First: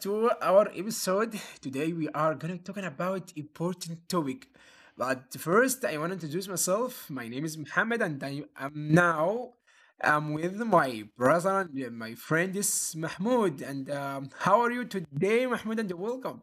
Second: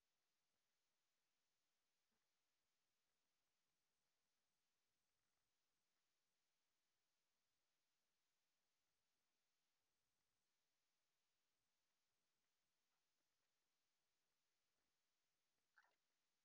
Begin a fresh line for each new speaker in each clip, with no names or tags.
to our episode. Today we are gonna talking about important topic. But first I want to introduce myself. My name is Mohammed and I am now I'm with my brother and my friend is Mahmoud. And how are you today, Mahmoud? And welcome.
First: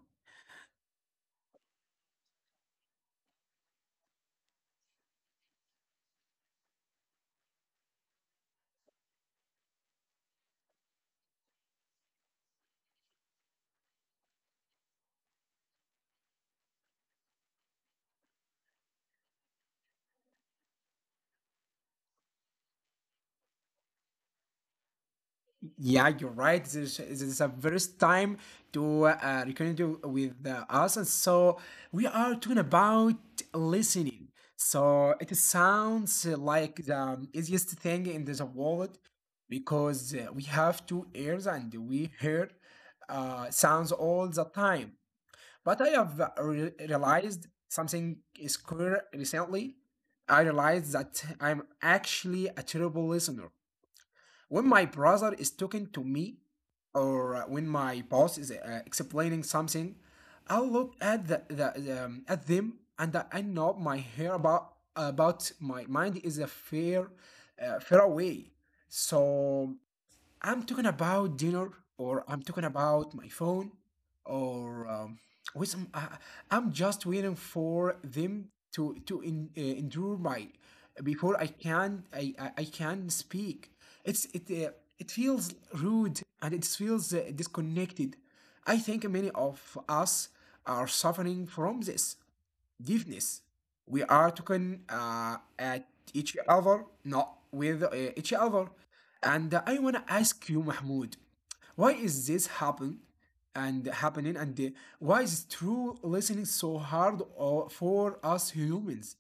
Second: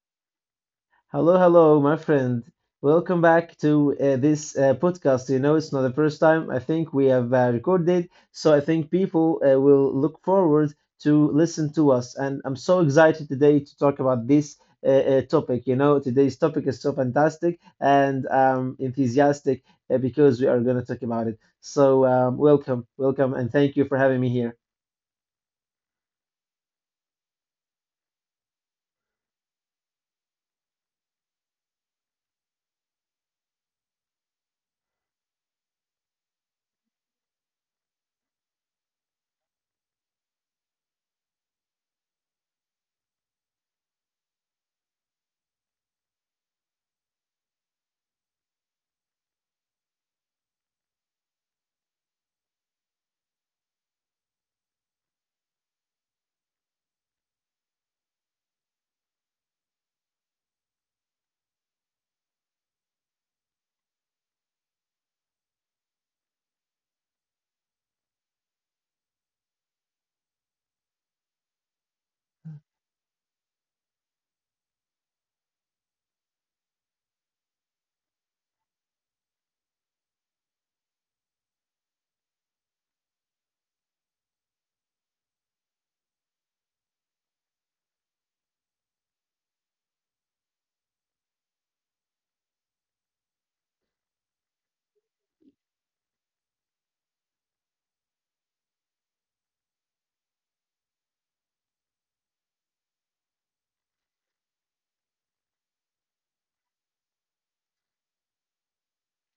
Hello, hello, my friend. Welcome back to this podcast. You know, it's not the first time I think we have recorded, so I think people will look forward to listen to us. And I'm so excited today to talk about this topic. You know, today's topic is so fantastic, and I'm enthusiastic because we are going to talk about it. So, welcome, and thank you for having me here.
Yeah, you're right. This is the first time to reconnect you with us, and so we are talking about listening. So it sounds like the easiest thing in this world because we have two ears and we hear sounds all the time. But I have realized something is clear recently. I realized that I'm actually a terrible listener when my brother is talking to me or when my boss is explaining something. I look at the at them, and I know my hair about my mind is a fair far away. So I'm talking about dinner, or I'm talking about my phone, or with some, I, I'm just waiting for them to endure my before I can I can speak. It's it uh, it feels rude and it feels disconnected. I think many of us are suffering from this deafness. We are talking at each other, not with each other. And I wanna ask you, Mahmoud, why is this happening, and why is true listening so hard for us humans?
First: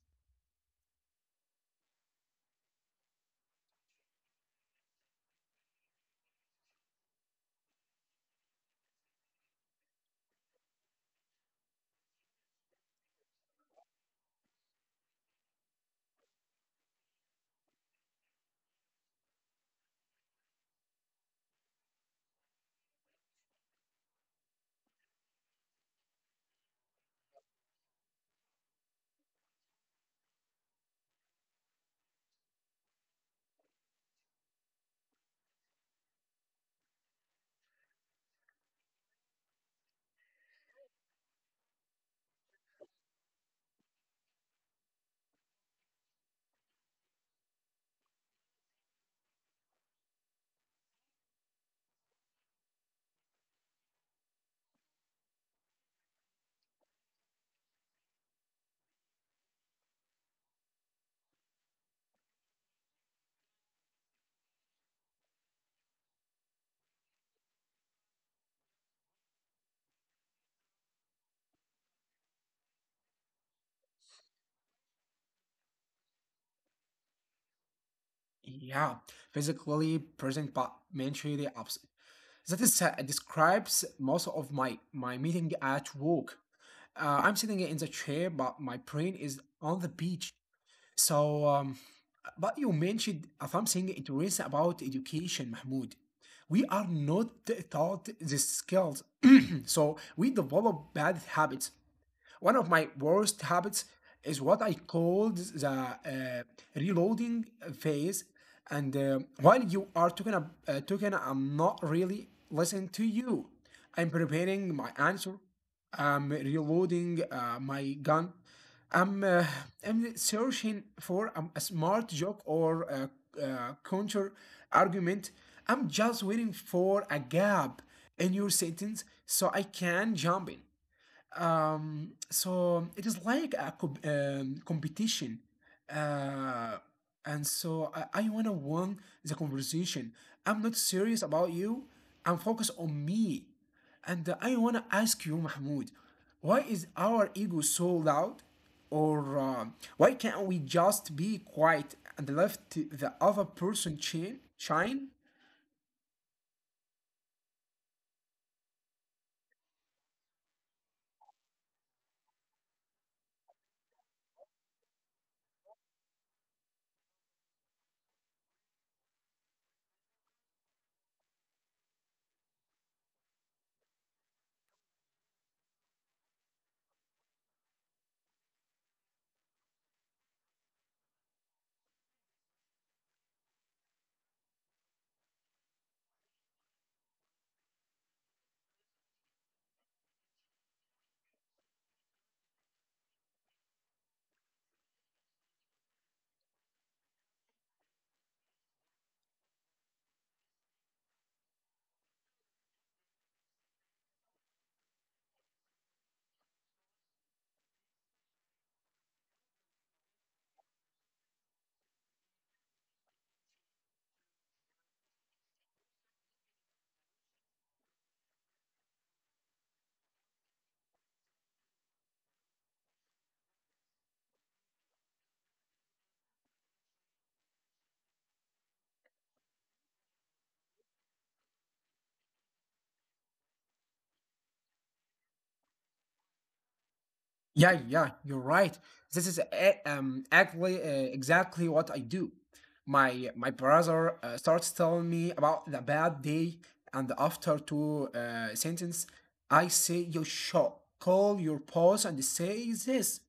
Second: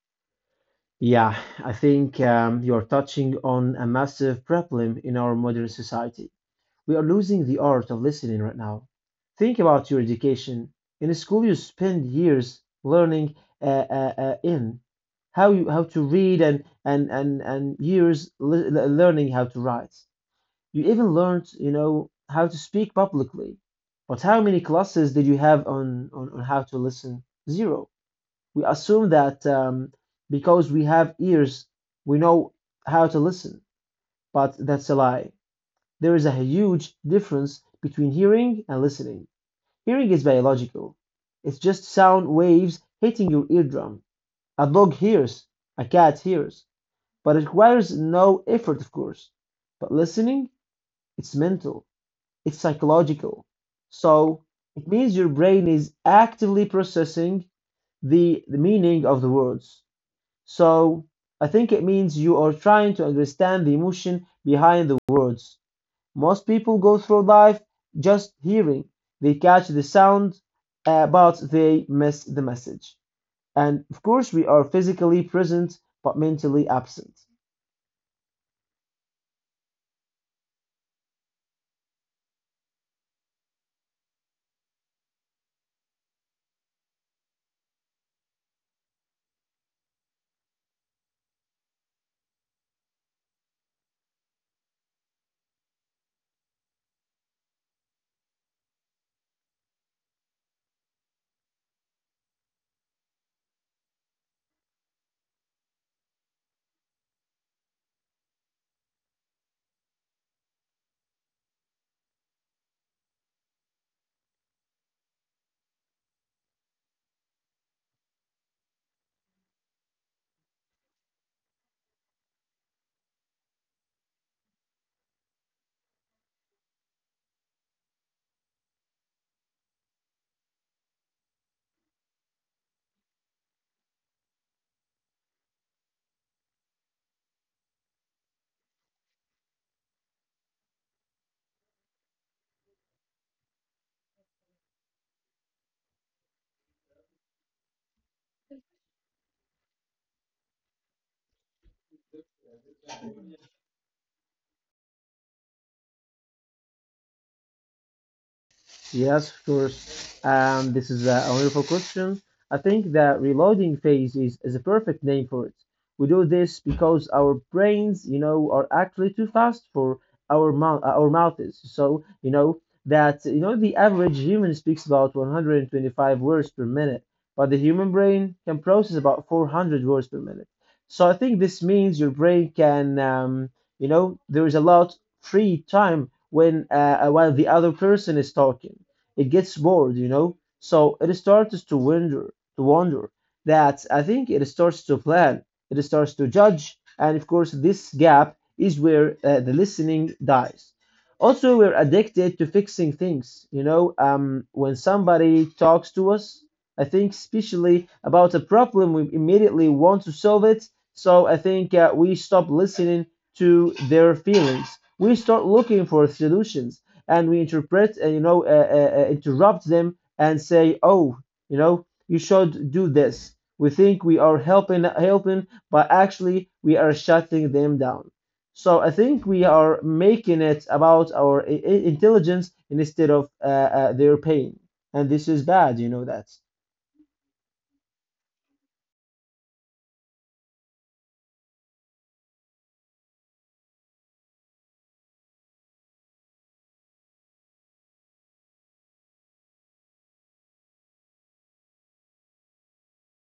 Yeah, I think you're touching on a massive problem in our modern society. We are losing the art of listening right now. Think about your education. In a school, you spend years learning in how you how to read and years learning how to write. You even learned, you know, how to speak publicly. But how many classes did you have on how to listen? Zero. We assume that because we have ears, we know how to listen, but that's a lie. There is a huge difference between hearing and listening. Hearing is biological. It's just sound waves hitting your eardrum. A dog hears, a cat hears, but it requires no effort, of course. But listening, it's mental, it's psychological. So it means your brain is actively processing the meaning of the words. So I think it means you are trying to understand the emotion behind the words. Most people go through life just hearing. They catch the sound, but they miss the message. And of course, we are physically present but mentally absent.
Yeah, physically present but mentally absent. That is describes most of my meeting at work. I'm sitting in the chair, but my brain is on the beach. So, um, but you mentioned something interesting about education, Mahmoud. We are not taught the skills, so we develop bad habits. One of my worst habits is what I called the reloading phase. And while you are talking, I'm not really listening to you. I'm preparing my answer. I'm reloading my gun. I'm, uh, I'm searching for a smart joke or a, counter argument. I'm just waiting for a gap in your sentence so I can jump in. So it is like a competition. Uh, and I want to win the conversation. I'm not serious about you. I'm focused on me. And I want to ask you, Mahmoud, why is our ego so loud? Or why can't we just be quiet and let the other person shine?
Yes, of course. This is a wonderful question. I think the reloading phase is a perfect name for it. We do this because our brains, you know, are actually too fast for our mouths. So, you know, the average human speaks about 125 words per minute, but the human brain can process about 400 words per minute. So I think this means your brain can, you know, there is a lot free time when while the other person is talking, it gets bored, you know. So it starts to wonder, to wonder. That I think it starts to plan, it starts to judge, and of course, this gap is where the listening dies. Also, we're addicted to fixing things. You know, when somebody talks to us, I think especially about a problem, we immediately want to solve it. So I think we stop listening to their feelings. We start looking for solutions and we interpret and you know interrupt them and say, "Oh, you know, you should do this." We think we are helping, but actually we are shutting them down. So I think we are making it about our intelligence instead of their pain. And this is bad, you know that.
Yeah, yeah, you're right. This is e- actually exactly what I do. My brother starts telling me about the bad day, and after two sentence, I say you should call your boss and say this,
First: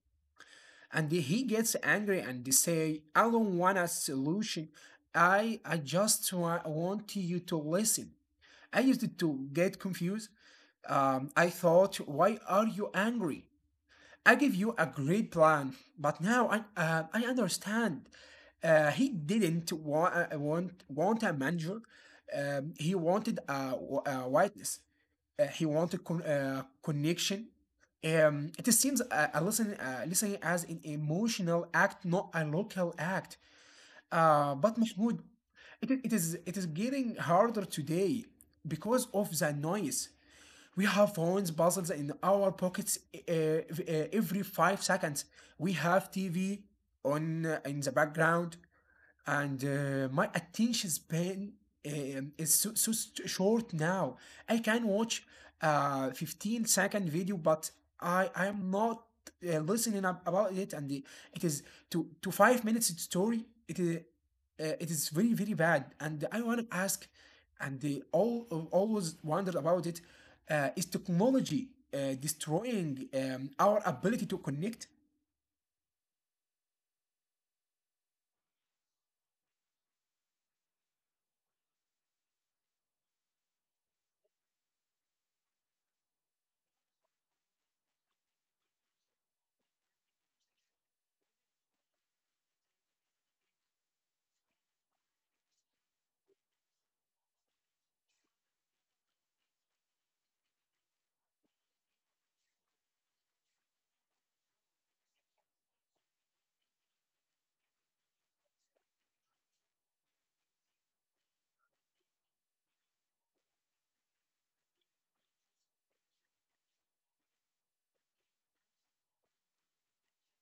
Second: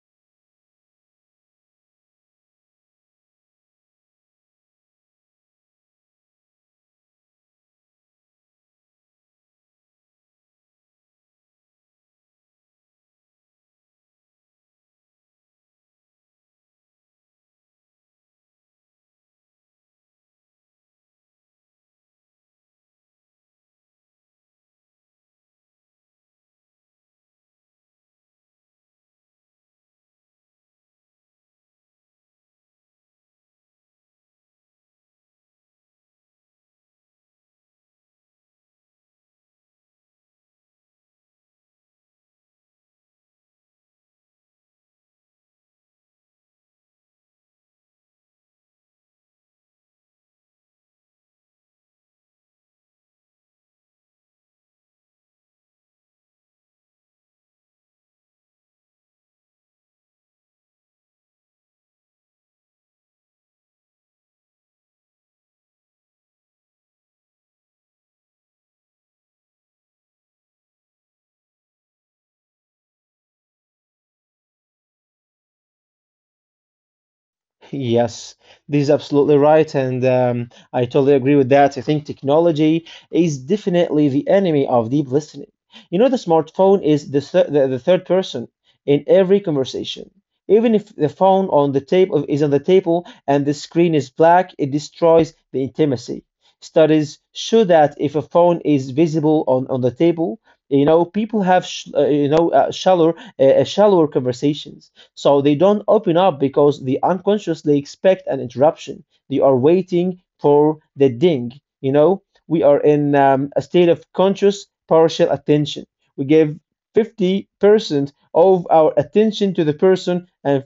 and he gets angry and say I don't want a solution. I just want you to listen. I used to get confused. I thought, why are you angry? I give you a great plan, but now I understand. He didn't want a manager. He wanted a whiteness. He wanted connection. It seems a listening as an emotional act, not a local act. But Mahmoud, it is getting harder today because of the noise. We have puzzles in our pockets every 5 seconds. We have TV on in the background, and my attention span is so short now. I can watch a 15-second video, but I am not listening about it, and the, it is to 5 minutes story. It is very very bad, and I want to ask, and they all always wondered about it. Is technology destroying our ability to connect?
Yes, this is absolutely right, and I totally agree with that. I think technology is definitely the enemy of deep listening. You know, the smartphone is the the third person in every conversation. Even if the phone on the table is on the table and the screen is black, it destroys the intimacy. Studies show that if a phone is visible on the table, you know, people have sh you know shallower shallower conversations. So they don't open up because they unconsciously expect an interruption. They are waiting for the ding. You know, we are in a state of conscious partial attention. We give 50% of our attention to the person and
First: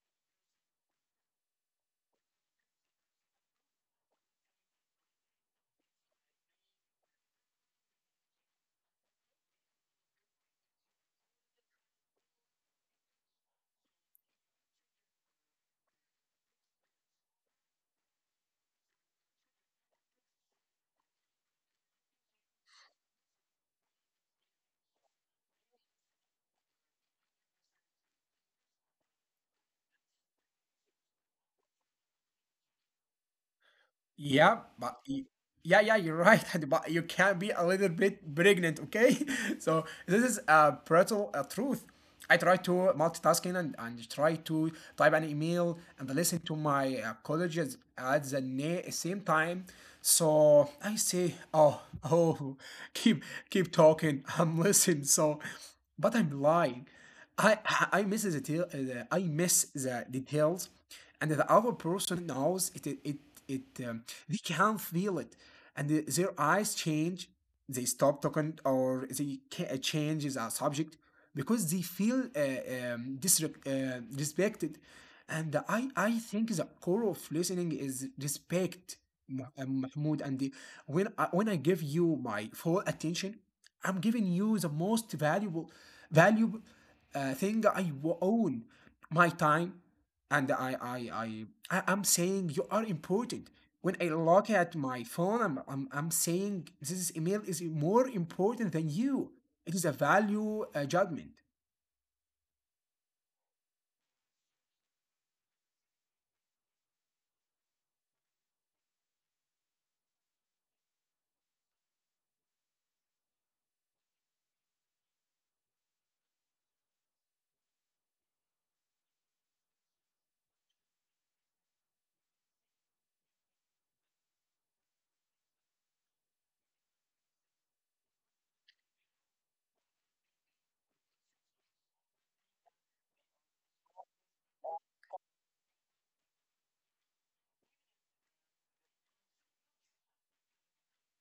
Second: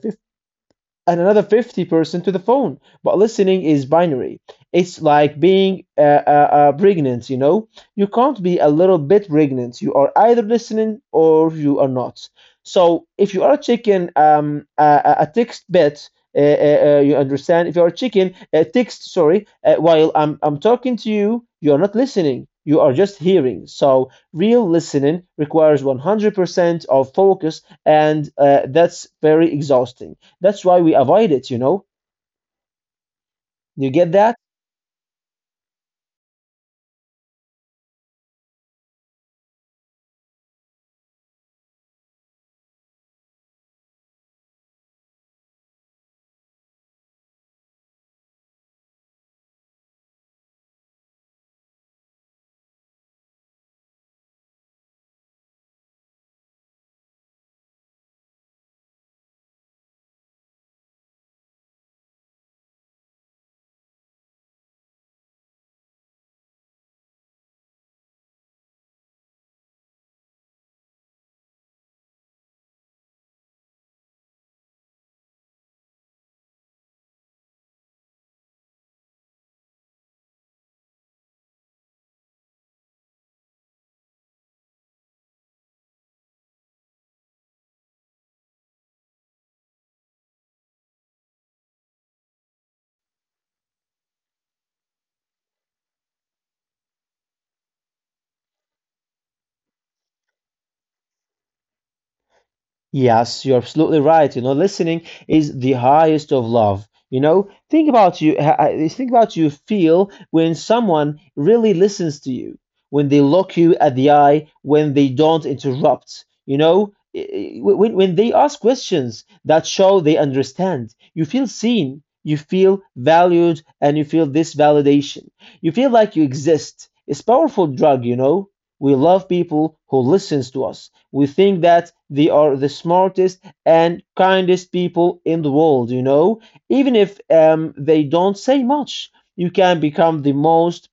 and another 50% to the phone. But listening is binary. It's like being pregnant, you know? You can't be a little bit pregnant. You are either listening or you are not. So if you are a chicken, a text bit, you understand? If you are a chicken, text, sorry, while I'm talking to you, you are not listening. You are just hearing. So real listening requires 100% of focus, and that's very exhausting. That's why we avoid it, you know. You get that?
Yeah, but y- yeah, yeah, you're right. But you can be a little bit pregnant, okay? So this is a brutal truth. I try to multitasking and try to type an email and listen to my colleagues at the same time. So I say, oh, oh, keep keep talking. I'm listening. So, but I'm lying. I I miss the details, and the other person knows it. It, um, they can feel it, and their eyes change. They stop talking or they change subject because they feel respected. And I think the core of listening is respect, Mahmoud. And the- when I, When I give you my full attention, I'm giving you the most valuable thing I own, my time, and I'm saying you are important. When I look at my phone, I'm saying this email is more important than you. It is a value judgment.
Yes, you're absolutely right. You know, listening is the highest of love. You know, think about you feel when someone really listens to you, when they look you at the eye, when they don't interrupt. You know, when they ask questions that show they understand, you feel seen, you feel valued, and you feel this validation. You feel like you exist. It's powerful drug, you know. We love people who listens to us. We think that they are the smartest and kindest people in the world, you know, even if they don't say much. You can become the most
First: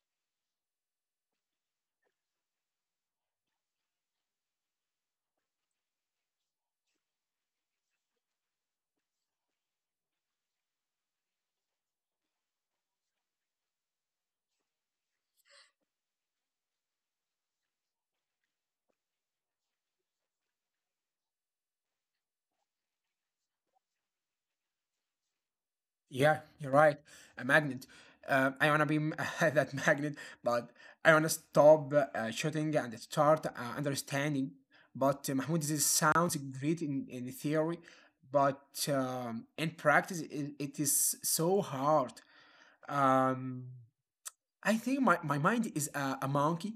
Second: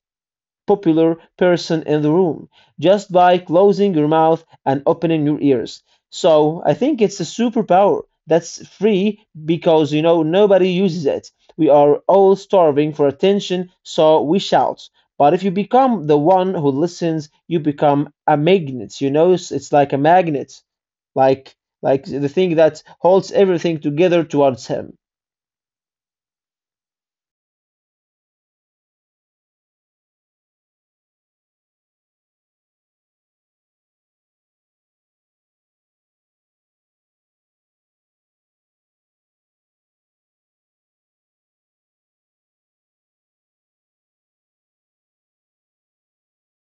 popular person in the room just by closing your mouth and opening your ears. So I think it's a superpower that's free because you know nobody uses it. We are all starving for attention, so we shout. But if you become the one who listens, you become a magnet. You know, it's like a magnet, like like the thing that holds everything together towards him.
Yeah, you're right. A magnet. I wanna be that magnet, but I wanna stop shooting and start understanding. But Mahmoud, this sounds great in theory, but in practice, it is so hard. Um, I think my mind is a monkey.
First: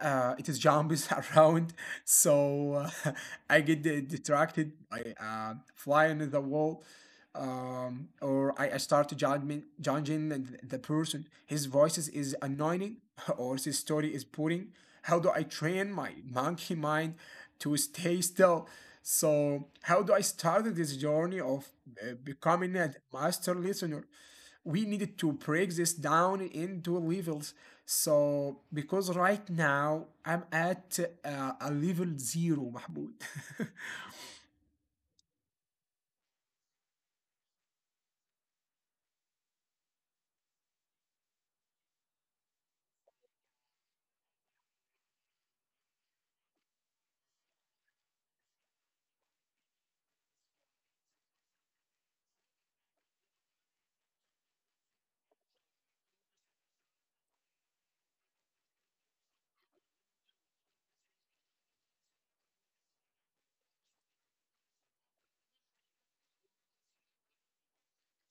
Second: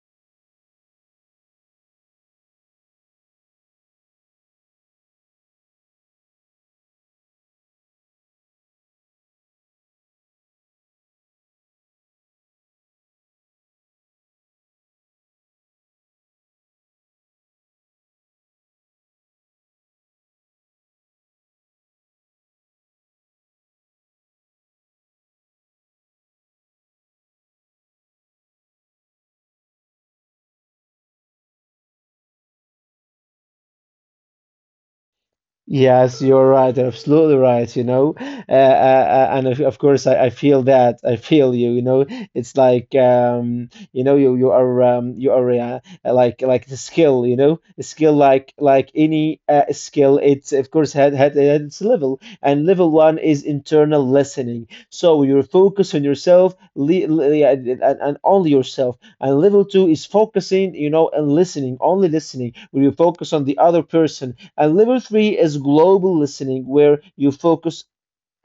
It is jumps around, so I get distracted by flying the wall or I start judging the person. His voice is annoying, or his story is boring. How do I train my monkey mind to stay still? So how do I start this journey of becoming a master listener? We needed to break this down into levels. So because right now I'm at a level zero, Mahmoud.
Yes, you're right. Absolutely right. You know, And of course, I feel that. I feel you. You know, it's like you know, you are you are like the skill. You know, a skill like any skill. It's of course had its level, and level one is internal listening. So you focus on yourself, yeah, and only yourself. And level two is focusing. You know, and listening, only listening. Where you focus on the other person and level three is global listening, where you focus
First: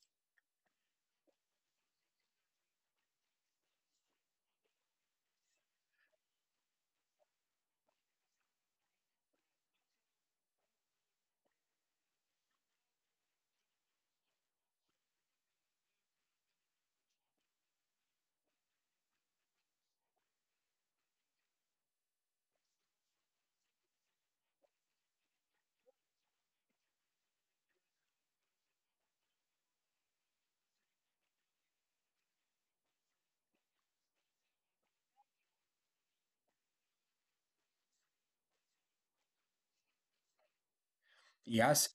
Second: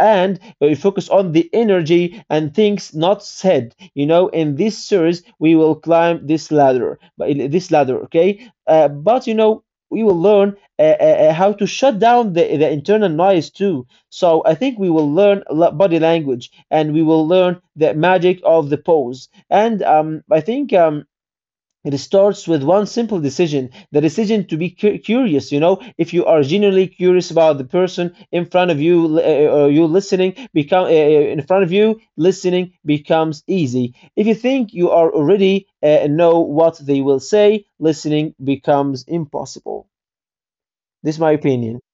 and where you focus on the energy and things not said. You know, in this series, we will climb this ladder, but okay? But you know, we will learn how to shut down the internal noise too. So I think we will learn body language and we will learn the magic of the pose. And I think it starts with one simple decision, the decision to be curious. You know, if you are genuinely curious about the person in front of you, or you listening become in front of you, listening becomes easy. If you think you are already know what they will say, listening becomes impossible. This is my opinion.
Yes,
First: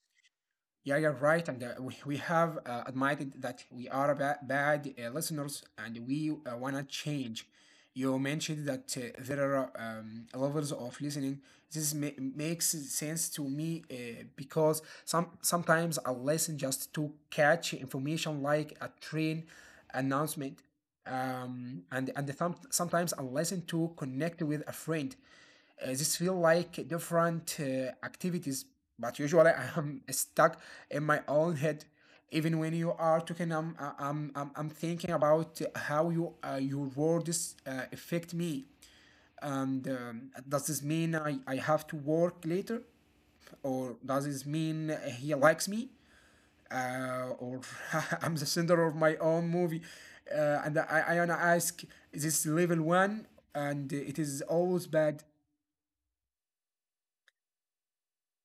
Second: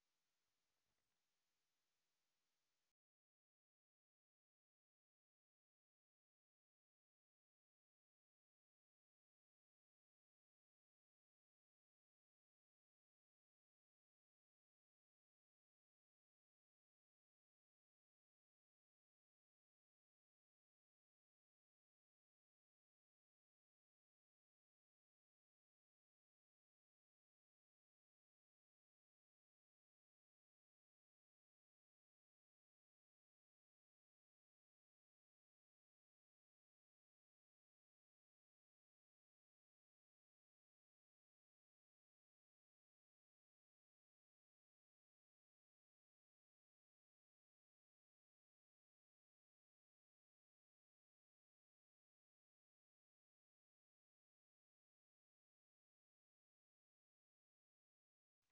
yeah, you're right. And we have admitted that we are bad listeners and we want to change. You mentioned that there are levels of listening. This makes sense to me because sometimes I listen just to catch information like a train announcement, and and sometimes I listen to connect with a friend. This feel like different activities, but usually I am stuck in my own head. Even when you are talking, I'm I- am I I'm thinking about how your words affect me. And does this mean I have to work later? Or does this mean he likes me? Or I'm the center of my own movie? And I wanna ask, is this level one? And it is always bad.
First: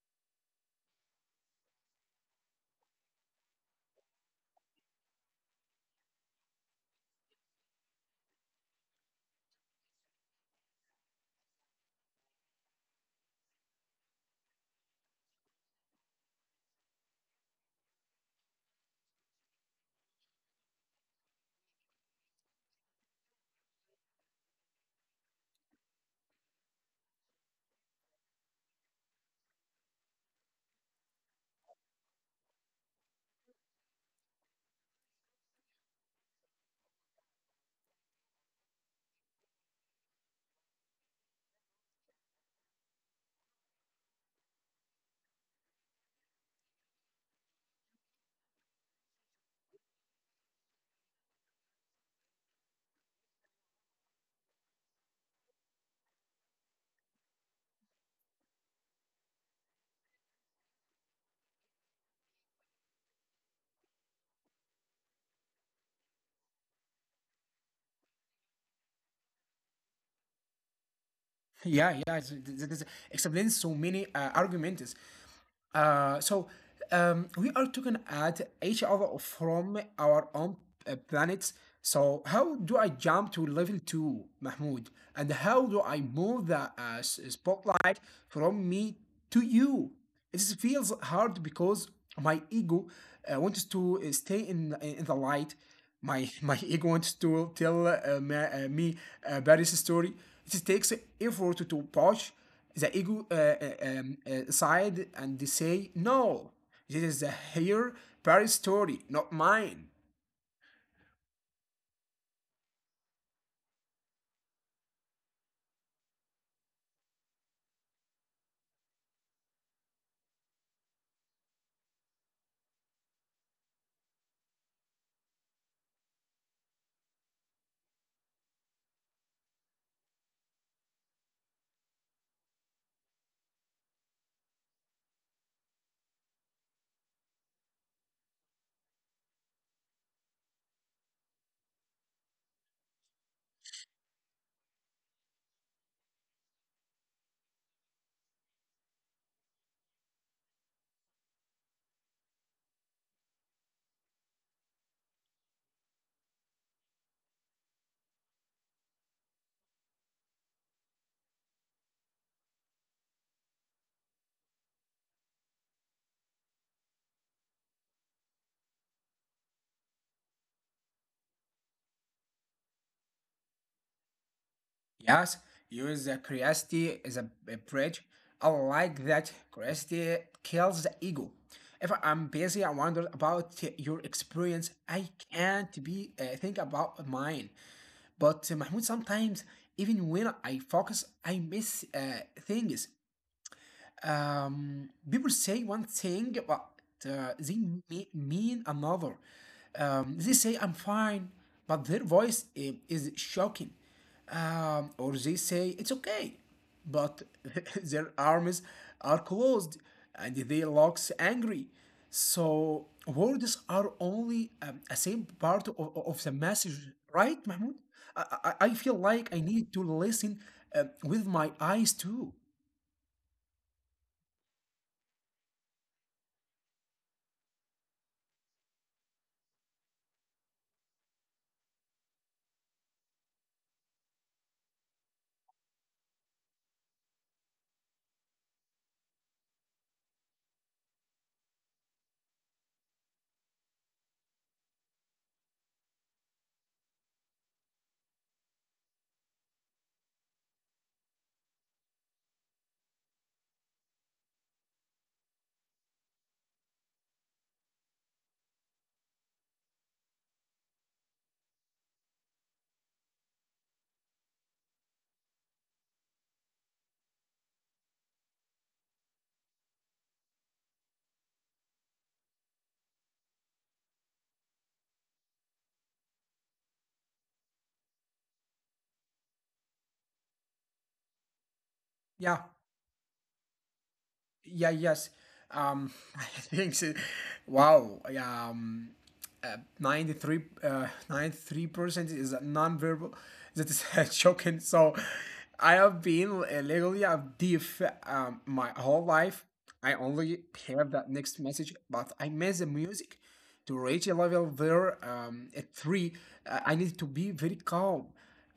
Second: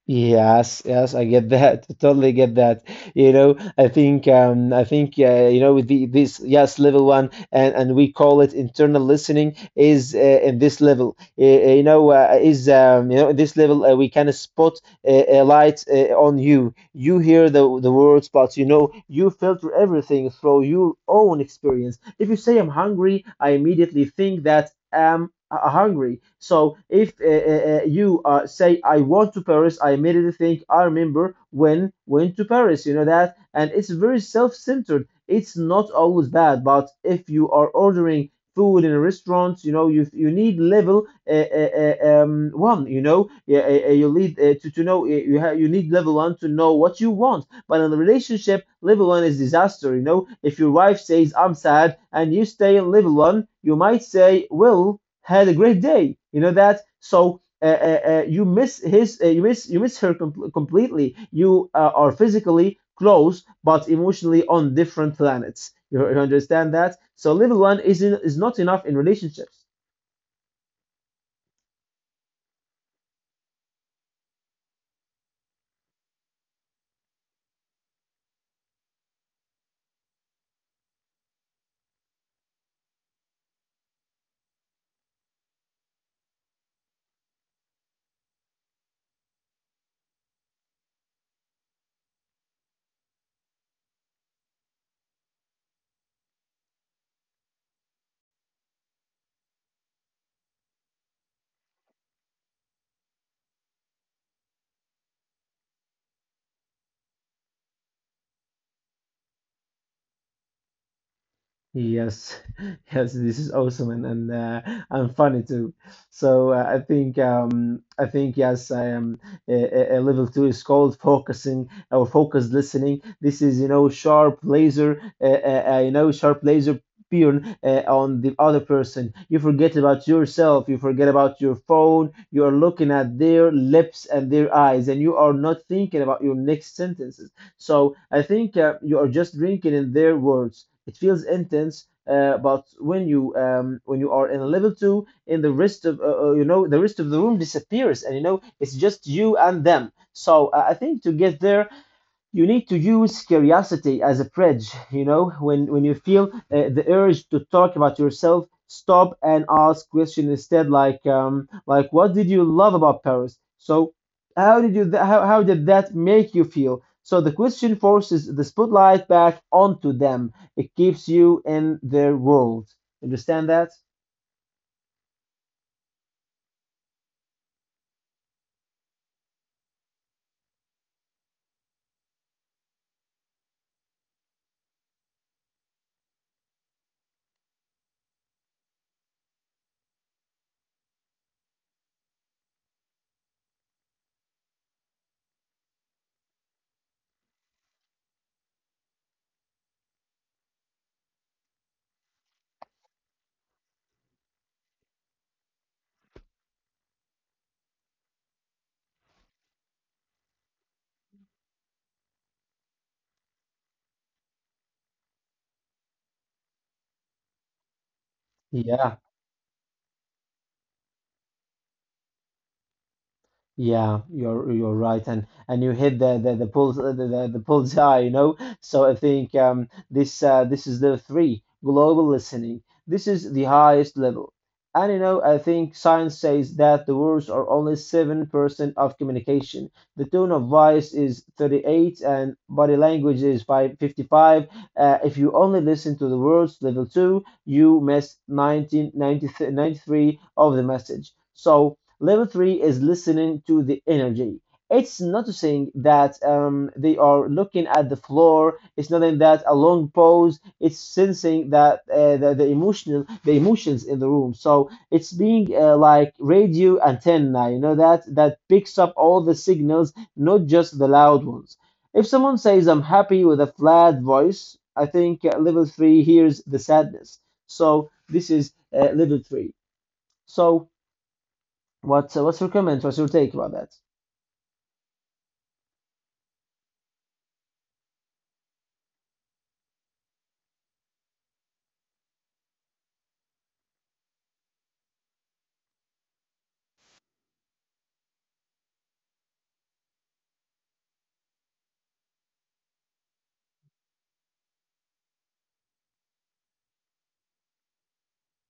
Yes, yes, I get that. Totally get that. You know, I think, you know, with the this yes level one, and we call it internal listening is in this level. You know, in this level we can spot a light on you. You hear the words, but you know, you filter everything through your own experience. If you say, I'm hungry, I immediately think that I'm hungry. So if you say, I want to Paris, I immediately think, I remember when went to Paris, you know that? And it's very self-centered. It's not always bad, but if you are ordering food in a restaurant, you know, you need level uh, uh, one. You know, yeah, you need to know you need level one to know what you want. But in a relationship, level one is disaster. You know, if your wife says I'm sad and you stay in level one, you might say, "Well, had a great day." You know that. So you miss you miss her completely. You are physically close but emotionally on different planets. You understand that? So level one is not enough in relationships.
Yeah, yeah, it explains so many arguments. So we are talking at each other from our own planets. So how do I jump to level two, Mahmoud? And how do I move the spotlight from me to you? It feels hard because my ego wants to stay in the light. My my ego wants to tell me Paris' story. It takes effort to push the ego side and they say, no, this is the her Paris story, not mine.
Yes, yes, this is awesome and funny too. So I think yes, I am a level two is called focusing or focused listening. This is you know sharp laser, you know sharp laser beam on the other person. You forget about yourself. You forget about your phone. You are looking at their lips and their eyes, and you are not thinking about your next sentences. So I think you are just drinking in their words. It feels intense, but when you are in a level two, in the rest of you know the rest of the room disappears, and you know it's just you and them. So I think to get there, you need to use curiosity as a bridge, you know, when you feel the urge to talk about yourself, stop and ask question instead, like what did you love about Paris. So how did you how did that make you feel? So the question forces the spotlight back onto them. It keeps you in their world. Understand that?
Yes, use the curiosity as a bridge. I like that curiosity kills the ego. If I'm busy, I wonder about your experience. I can't be think about mine. But Mahmoud, sometimes even when I focus, I miss things. People say one thing, but they mean another. They say, I'm fine, but their voice is shocking. Or they say, it's okay, but their arms are closed and they looks angry. So words are only a same part of, of the message, right, Mahmoud? I, I feel
Yeah.
like I need to listen with my eyes too.
Yeah, you're right, and you hit the pulls the bullseye, you know. So I think this is the three global listening. This is the highest level, and you know I think science says that the words are only 7% of communication. The tone of voice is 38, and body language is by 55. If you only listen to the words, level two, you miss nineteen ninety ninety three of the message. So. Level three is listening to the energy. It's not saying that they are looking at the floor. It's not in that a long pause. It's sensing that the emotions in the room. So it's being like radio antenna, you know that picks up all the signals, not just the loud ones. If someone says I'm happy with a flat voice, I think level three hears the sadness. So this is level three. So
Yeah.
what's your comments? What's your take about that?
Yeah, yes. I think so. Wow. Yeah. 93% is non-verbal. That is shocking. So I have been legally a diff my whole life. I only hear that next message, but I miss the music. To reach a level there at three, I need to be very calm.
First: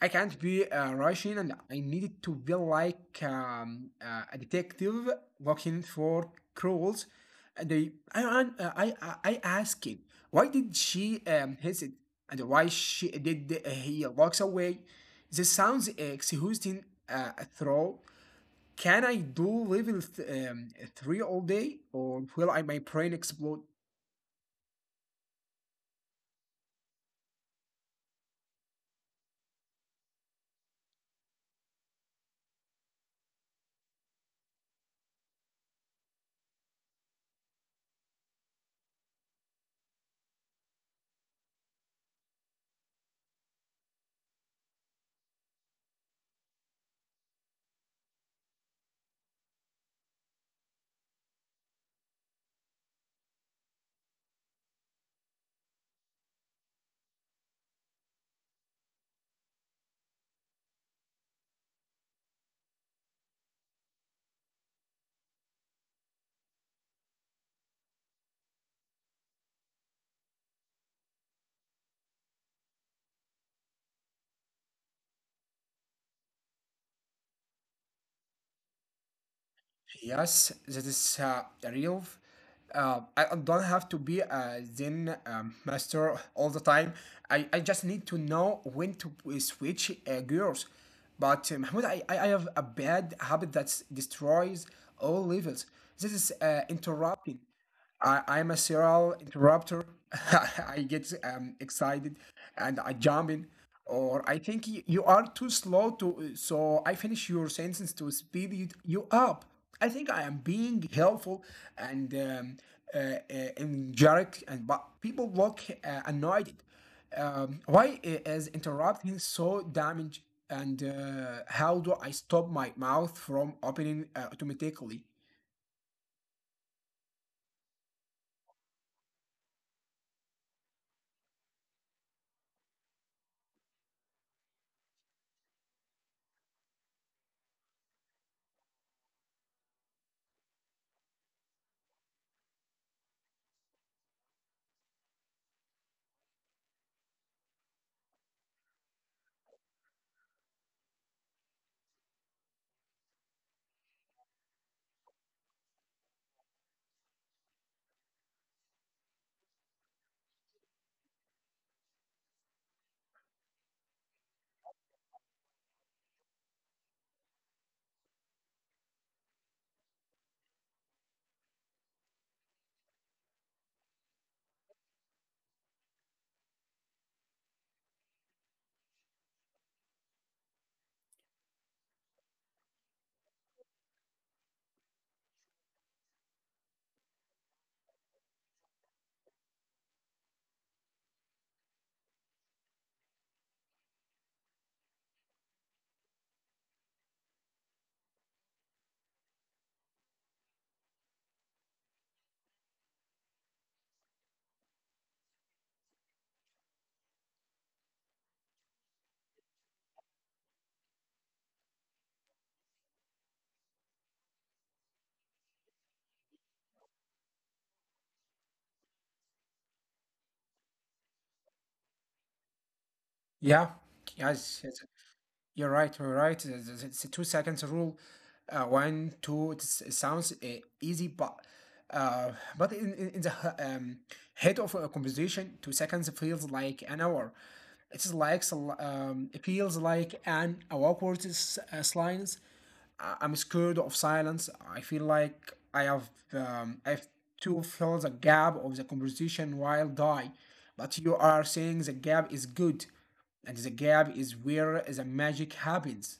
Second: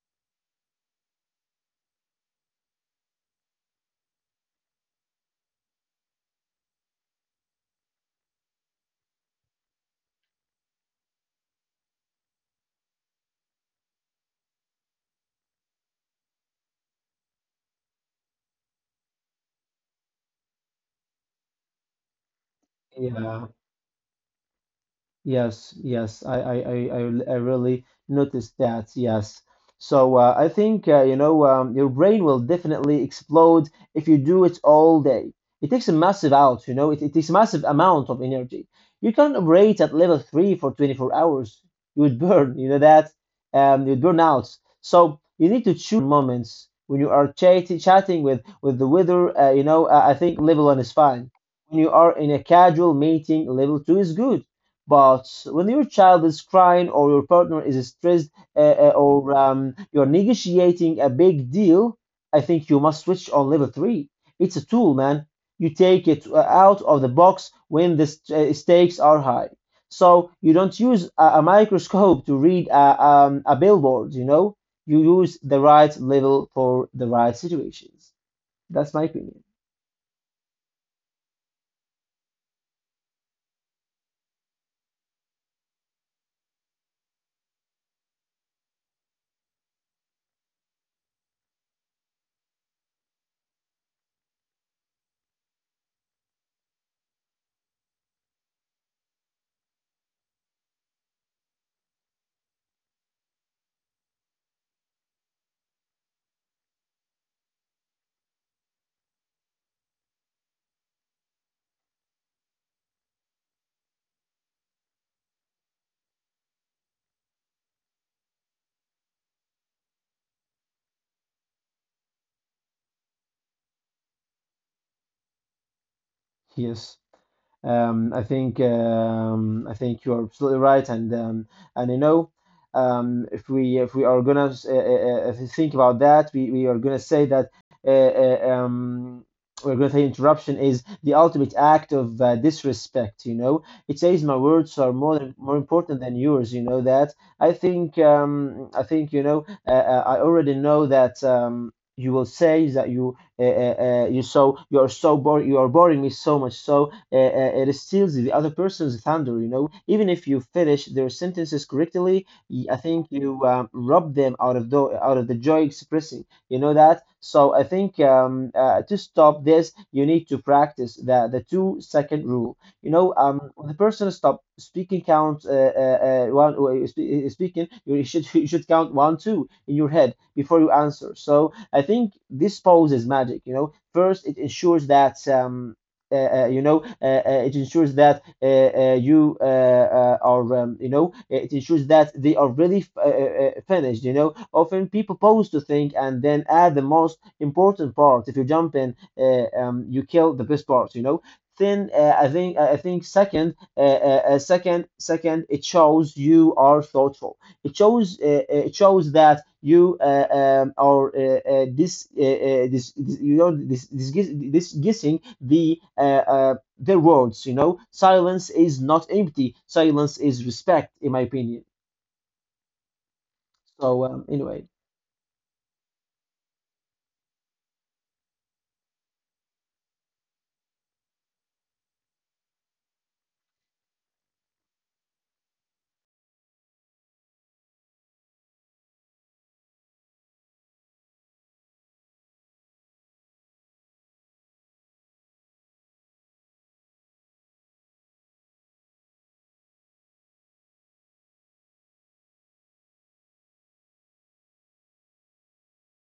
I can't be a Russian and I needed to be like a detective looking for crows. And I asked him, why did she hesitate and why she did he walks away? This sounds exhausting throw. Can I do level three all day or will my brain
Yeah.
explode?
Yes, yes, I really noticed that. Yes. So I think you know, your brain will definitely explode if you do it all day. It takes a massive out, you know, it takes a massive amount of energy. You can't operate at level three for 24 hours. You would burn, you know that? You'd burn out. So you need to choose moments when you are chatting, with the weather. You know, I think level one is fine. When you are in a casual meeting, level two is good, but when your child is crying or your partner is stressed, uh, or you're negotiating a big deal, I think you must switch on level three. It's a tool, man. You take it out of the box when the stakes are high. So you don't use a microscope to read a billboard, you know? You use the right level for the right situations. That's my opinion.
Yes, that is real. I don't have to be a Zen master all the time. I just need to know when to switch gears. But Mahmoud, I have a bad habit that destroys all levels. This is interrupting. I'm a serial interrupter. I get excited and I jump in. Or you are too slow so I finish your sentence to speed you up. I think I am being helpful and uh, uh, energetic, and but people look annoyed. Why is interrupting so damage? And how do I stop my mouth from opening automatically?
Yes. I think you are absolutely right, and you know, if we are gonna think about that, we are gonna say that uh, uh, um, we're gonna say interruption is the ultimate act of disrespect. You know, it says my words are more important than yours. You know that. I think you know. I already know that you will say that you you so you're so boring. You are boring me so much. So it steals the other person's thunder, you know, even if you finish their sentences correctly. I think you rob them out of the joy expressing, you know that. So I think to stop this you need to practice the two-second rule, you know. When the person stop speaking, count speaking, you should you should count one two in your head before you answer. So I think this pause is magic. You know, first it ensures that you know it ensures that you are you know it ensures that they are really finished. You know, often people pause to think and then add the most important part. If you jump in, you kill the best part. You know. Then I think second second it shows you are thoughtful. It shows that you are this, this this you know this guessing the words. You know, silence is not empty. Silence is respect, in my opinion.
Yeah,
So
yes,
anyway.
yes. You're right. You're right. It's a 2 seconds rule. One, two. It sounds easy, uh, but in the head of a conversation, 2 seconds feels like an hour. It feels like an awkward silence. I'm scared of silence. I feel like I have to fill the gap of the conversation while die. But you are saying the gap is good and the gap is where the magic happens.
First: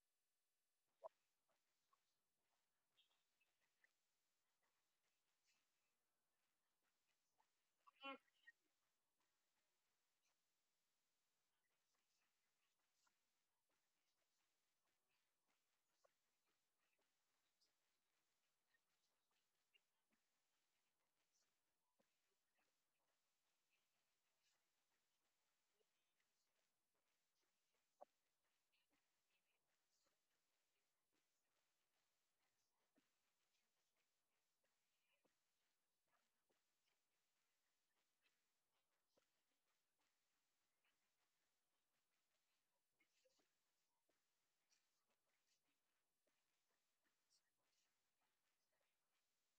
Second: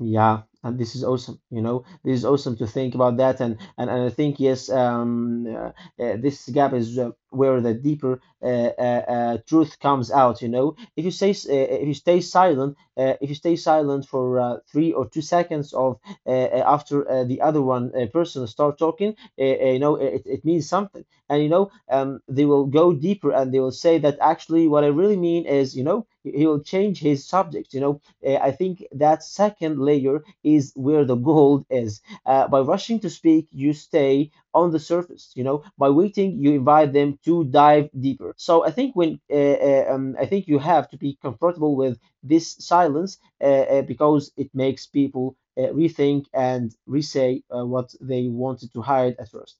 Yeah, and this is awesome. You know, this is awesome to think about that, and I think yes, this gap is where the deeper truth comes out. You know, if you stay silent for 3 or 2 seconds of after the other one person start talking, you know, it means something, and you know, they will go deeper and they will say that actually what I really mean is, you know, he will change his subject. You know, I think that second layer is where the gold is. By rushing to speak, you stay on the surface. You know, by waiting, you invite them to dive deeper. So I think you have to be comfortable with this silence because it makes people rethink and re-say what they wanted to hide at first.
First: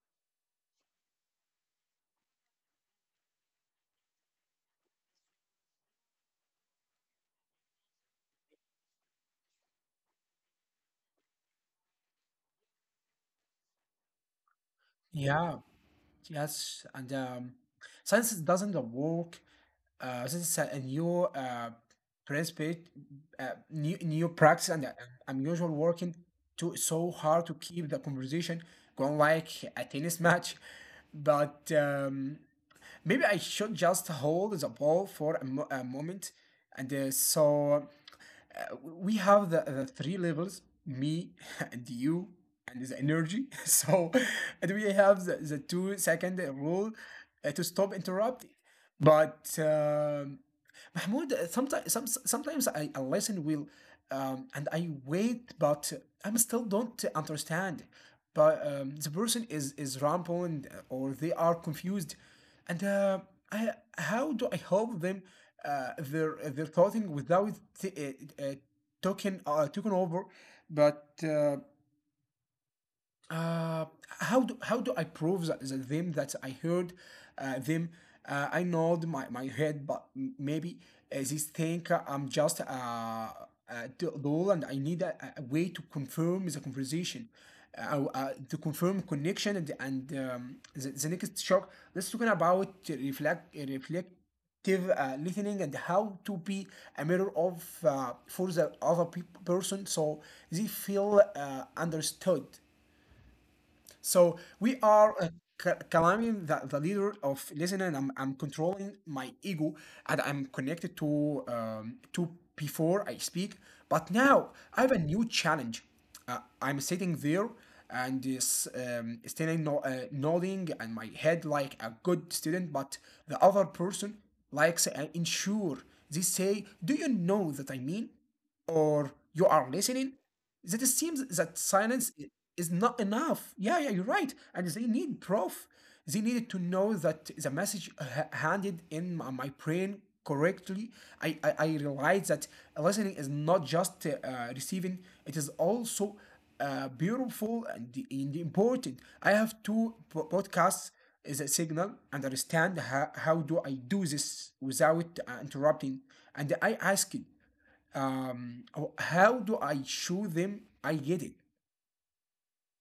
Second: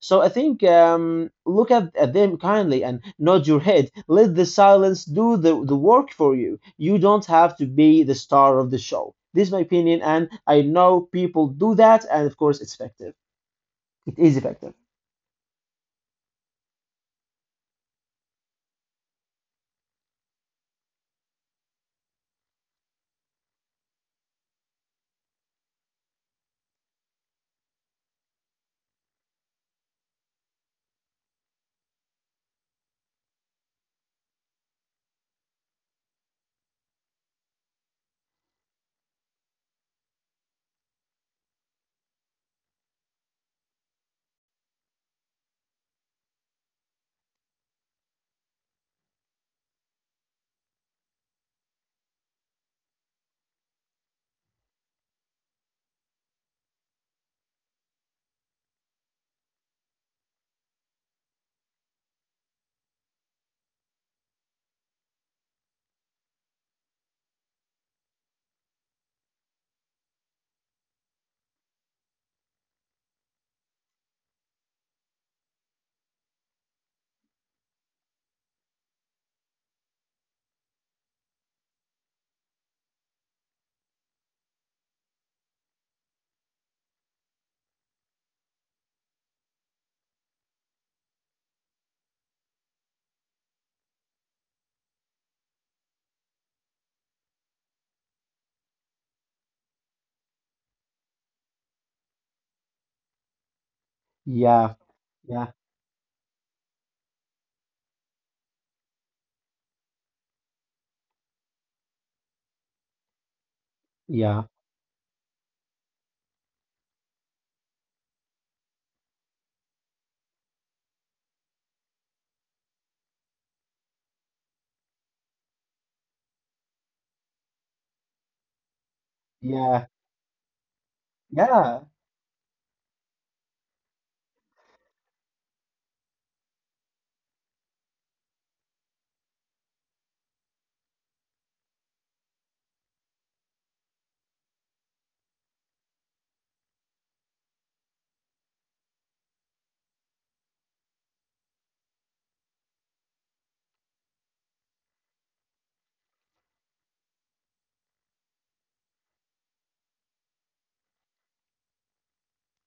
So I think look at them kindly and nod your head. Let the silence do the work for you. You don't have to be the star of the show. This is my opinion, and I know people do that, and of course, it's effective. It is effective.
Yeah, yes, and science doesn't work. This is a new perspective, new practice, and unusual working too so hard to keep the conversation going like a tennis match, but maybe I should just hold the ball for a moment, and so. We have the three levels me and you and the energy so and we have the 2 second rule to stop interrupting but Mahmoud, sometimes I listen will and I wait, but I'm still don't understand. But the person is rampant or they are confused, and I how do I help them their clothing without t- uh, uh, taking taken over? But uh, how do I prove that them that I heard them? I nod my head, but maybe this think I'm just dull and I need a way to confirm the conversation, to confirm connection and the next shock. Let's talking about reflective listening and how to be a mirror of for the other peop person so they feel understood. So we
Yeah,
are
yeah,
calaming the leader of listening. I'm controlling my ego and I'm connected to before I speak. But
yeah,
now I have a new challenge. I'm sitting there and is standing no, nodding and my head like a good student, but the other person likes ensure. They say, "Do you know that I mean?" or "You are
yeah,
listening." That it seems that
yeah.
silence is not enough. Yeah, yeah, you're right. And they need proof. They needed to know that the message handed in my brain correctly. I realized that listening is not just receiving, it is also beautiful and important. I have podcasts is a signal and understand how do I do this without interrupting. And I asked it. Um, how do I show them I get it?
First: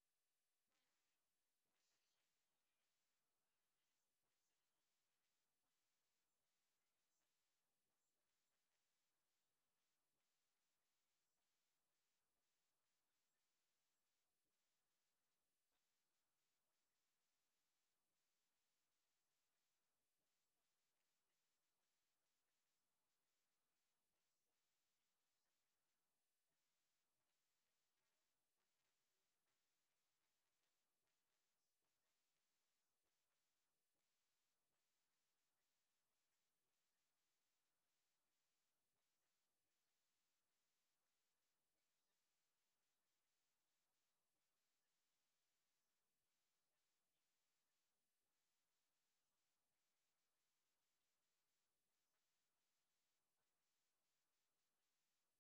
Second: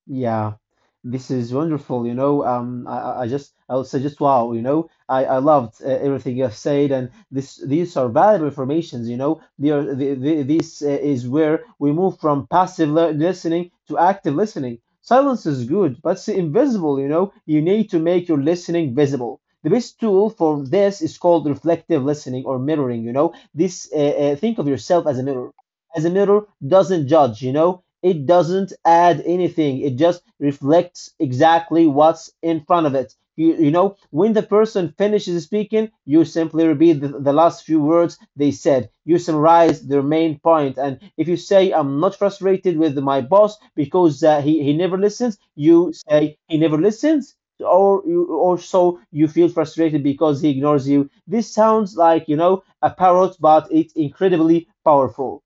Yeah, this is wonderful. You know, I would suggest wow. You know, I loved everything you have said, and this these are valuable informations. You know, they are the, this is where we move from passive listening to active listening. Silence is good, but it's invisible. You know, you need to make your listening visible. The best tool for this is called reflective listening or mirroring. You know, this think of yourself as a mirror. As a mirror doesn't judge. You know, it doesn't add anything. It just reflects exactly what's in front of it. You know, when the person finishes speaking, you simply repeat the last few words they said. You summarize their main point. And if you say, "I'm not frustrated with my boss because he never listens," you say, "He never listens." Or or so you feel frustrated because he ignores you. This sounds like, you know, a parrot, but it's incredibly powerful.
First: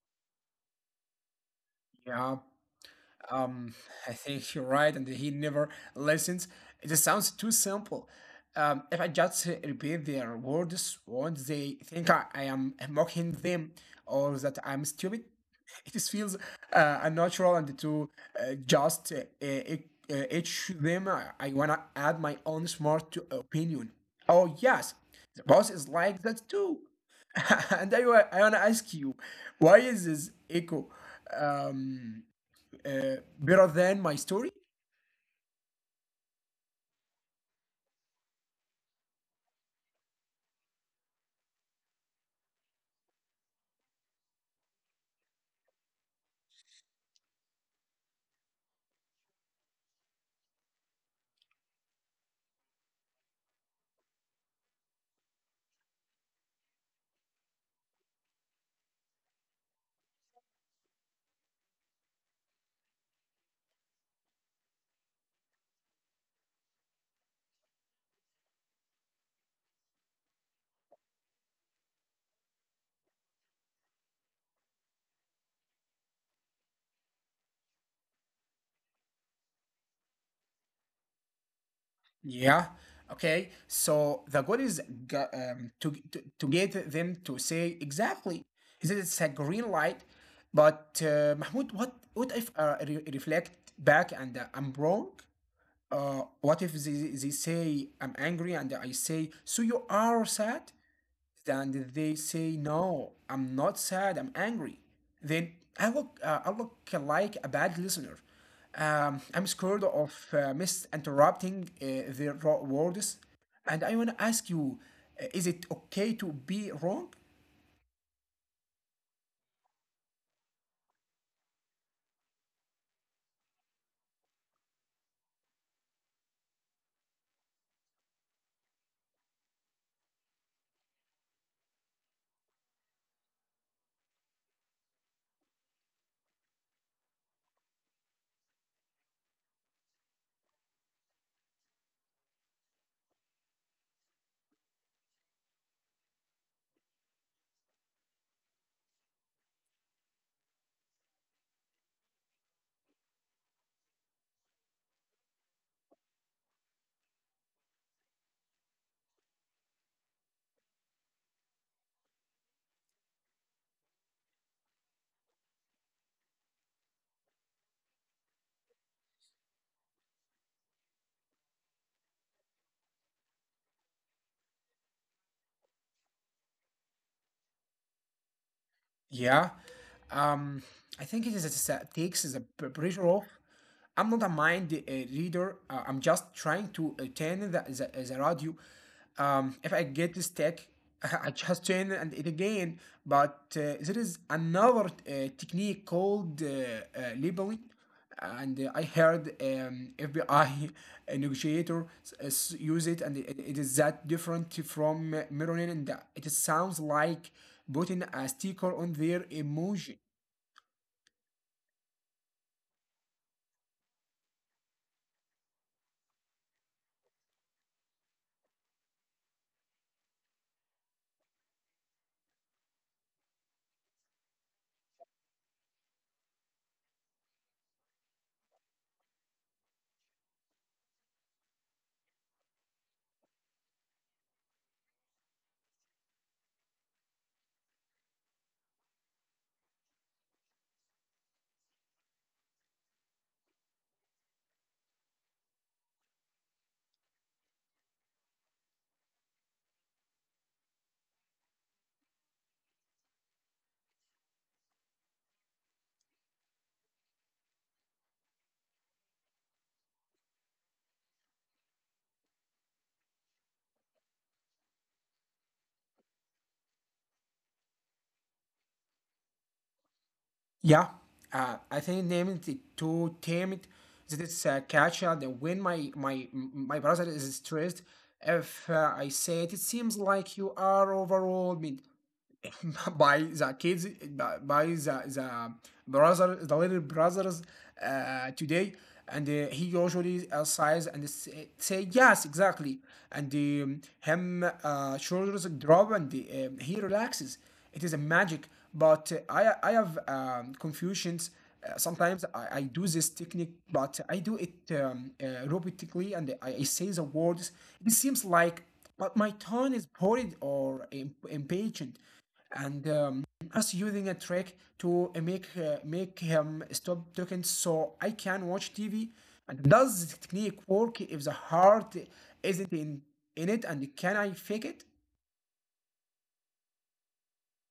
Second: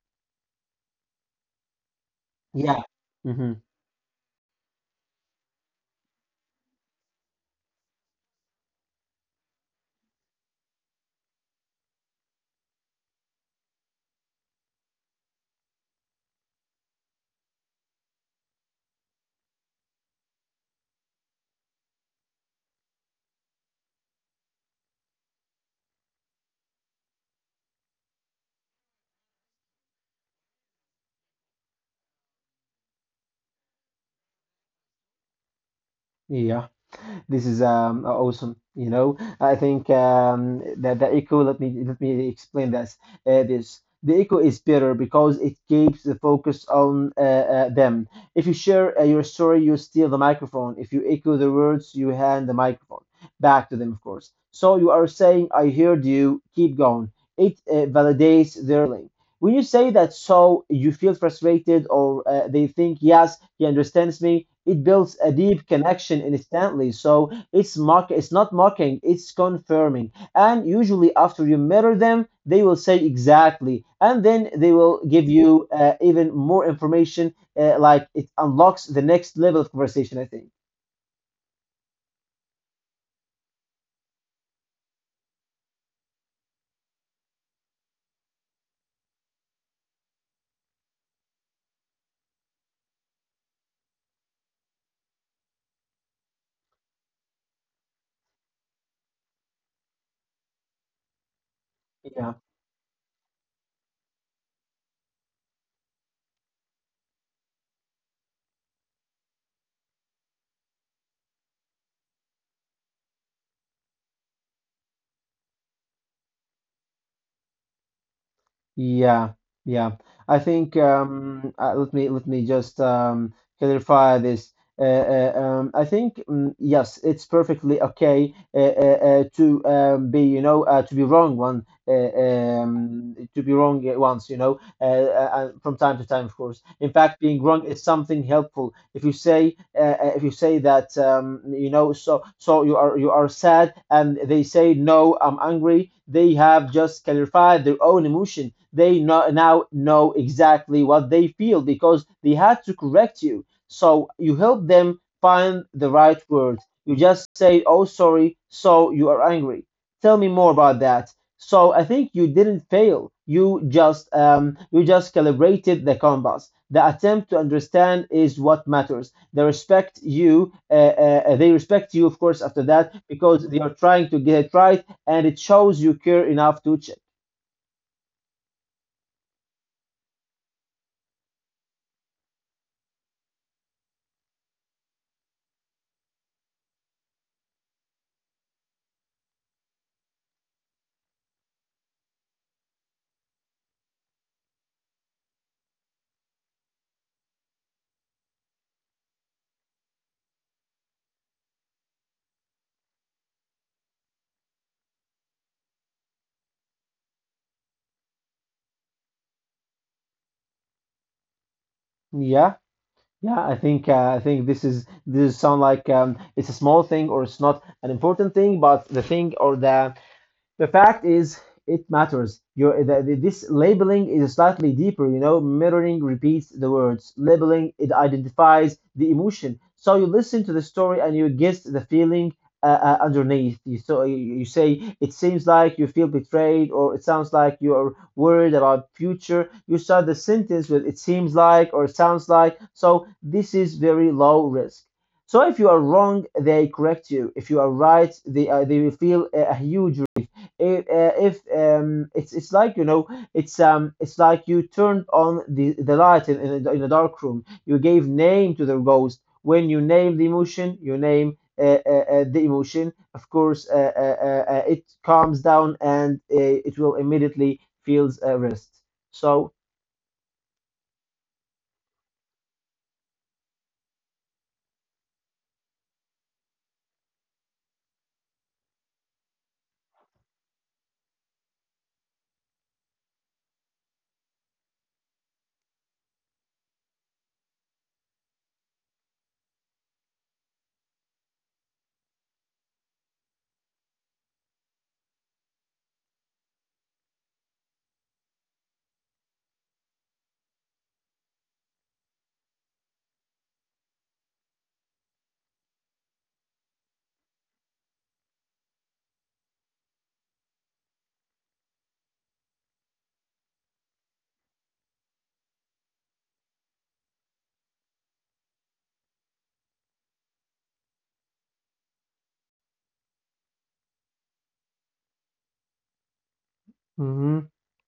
Yeah. Yeah.
Yeah. Hmm.
Um, I think you're right, and he never listens. It just sounds too simple. If I just repeat their words, won't they think I am mocking them or that I'm stupid? It just feels unnatural and to just each them. I wanna add my own smart to opinion. Oh yes, the boss is like that too. And I wanna ask you, why is this echo? Um, Better than my story?
Yeah. This is awesome. You know, I think that the echo. Let me explain this. The echo is better because it keeps the focus on them. If you share your story, you steal the microphone. If you echo the words, you hand the microphone back to them, of course. So you are saying, "I heard you." Keep going. It validates their link. When you say that, "So you feel frustrated," or they think, "Yes, he understands me," it builds a deep connection instantly. So it's it's not mocking, it's confirming. And usually after you mirror them, they will say exactly. And then they will give you even more information, like it unlocks the next level of conversation, I think.
Yeah. Okay. So the goal is to get them to say exactly is it it's a green light, but Mahmoud, what if I reflect back and I'm wrong? What if they say I'm angry and I say so you are sad? Then they
Yeah.
say, "No, I'm not sad. I'm angry." Then I look like a bad listener. I'm scared of misinterrupting their raw words, and I want to ask you, is it okay to be wrong?
Yeah, yeah. I think let me just clarify this. I think yes, it's perfectly okay to be you know to be wrong once, you know, from time to time, of course. In fact, being wrong is something helpful. If you say that you know, so you are sad, and they say, "No, I'm angry." They have just clarified their own emotion. They now know exactly what they feel because they had to correct you. So you help them find the right word. You just say, "Oh, sorry, so you are angry. Tell me more about that." So I think you didn't fail. You just calibrated the compass. The attempt to understand is what matters. They respect you. They respect you, of course, after that because they are trying to get it right, and it shows you care enough to check.
Yeah. Um, I think it is a statistics is a pretty rough. I'm not a mind reader. I'm just trying to turn the radio. If I get the stick, I just turn it and it again. But there is another technique called labeling and I heard FBI negotiator use it, and it is that different from Meronin, and that it sounds like putting a sticker on their emoji.
Yeah, yeah. I think this sound like it's a small thing or it's not an important thing, but the thing or the fact is, it matters. This labeling is slightly deeper. You know, mirroring repeats the words. Labeling it identifies the emotion. So you listen to the story and you get the feeling underneath. You so you say it seems like you feel betrayed, or it sounds like you are worried about future. You start the sentence with it seems like or it sounds like. So this is very low risk. So if you are wrong, they correct you. If you are right, they will feel a huge. If, uh, if um, it's it's like, it's like you turned on the light in a dark room. You gave name to the ghost. When you name the emotion, you name the emotion. Of course, it calms down, and it will immediately feels rest. So.
Yeah, I think named it to tame it. That it's a catcher. That when my brother is stressed, if I say it, it seems like you are overwhelmed. By the kids by the brother the little brothers today and he usually sighs and say yes exactly and him shoulders drop and he relaxes, it is a magic but I have confusions sometimes I do this technique but I do it robotically and I say the words it seems like but my tone is bored or impatient and us using a trick to make him stop talking so I can watch TV. And does the technique work if the heart isn't in it? And can I fake it?
Mhm.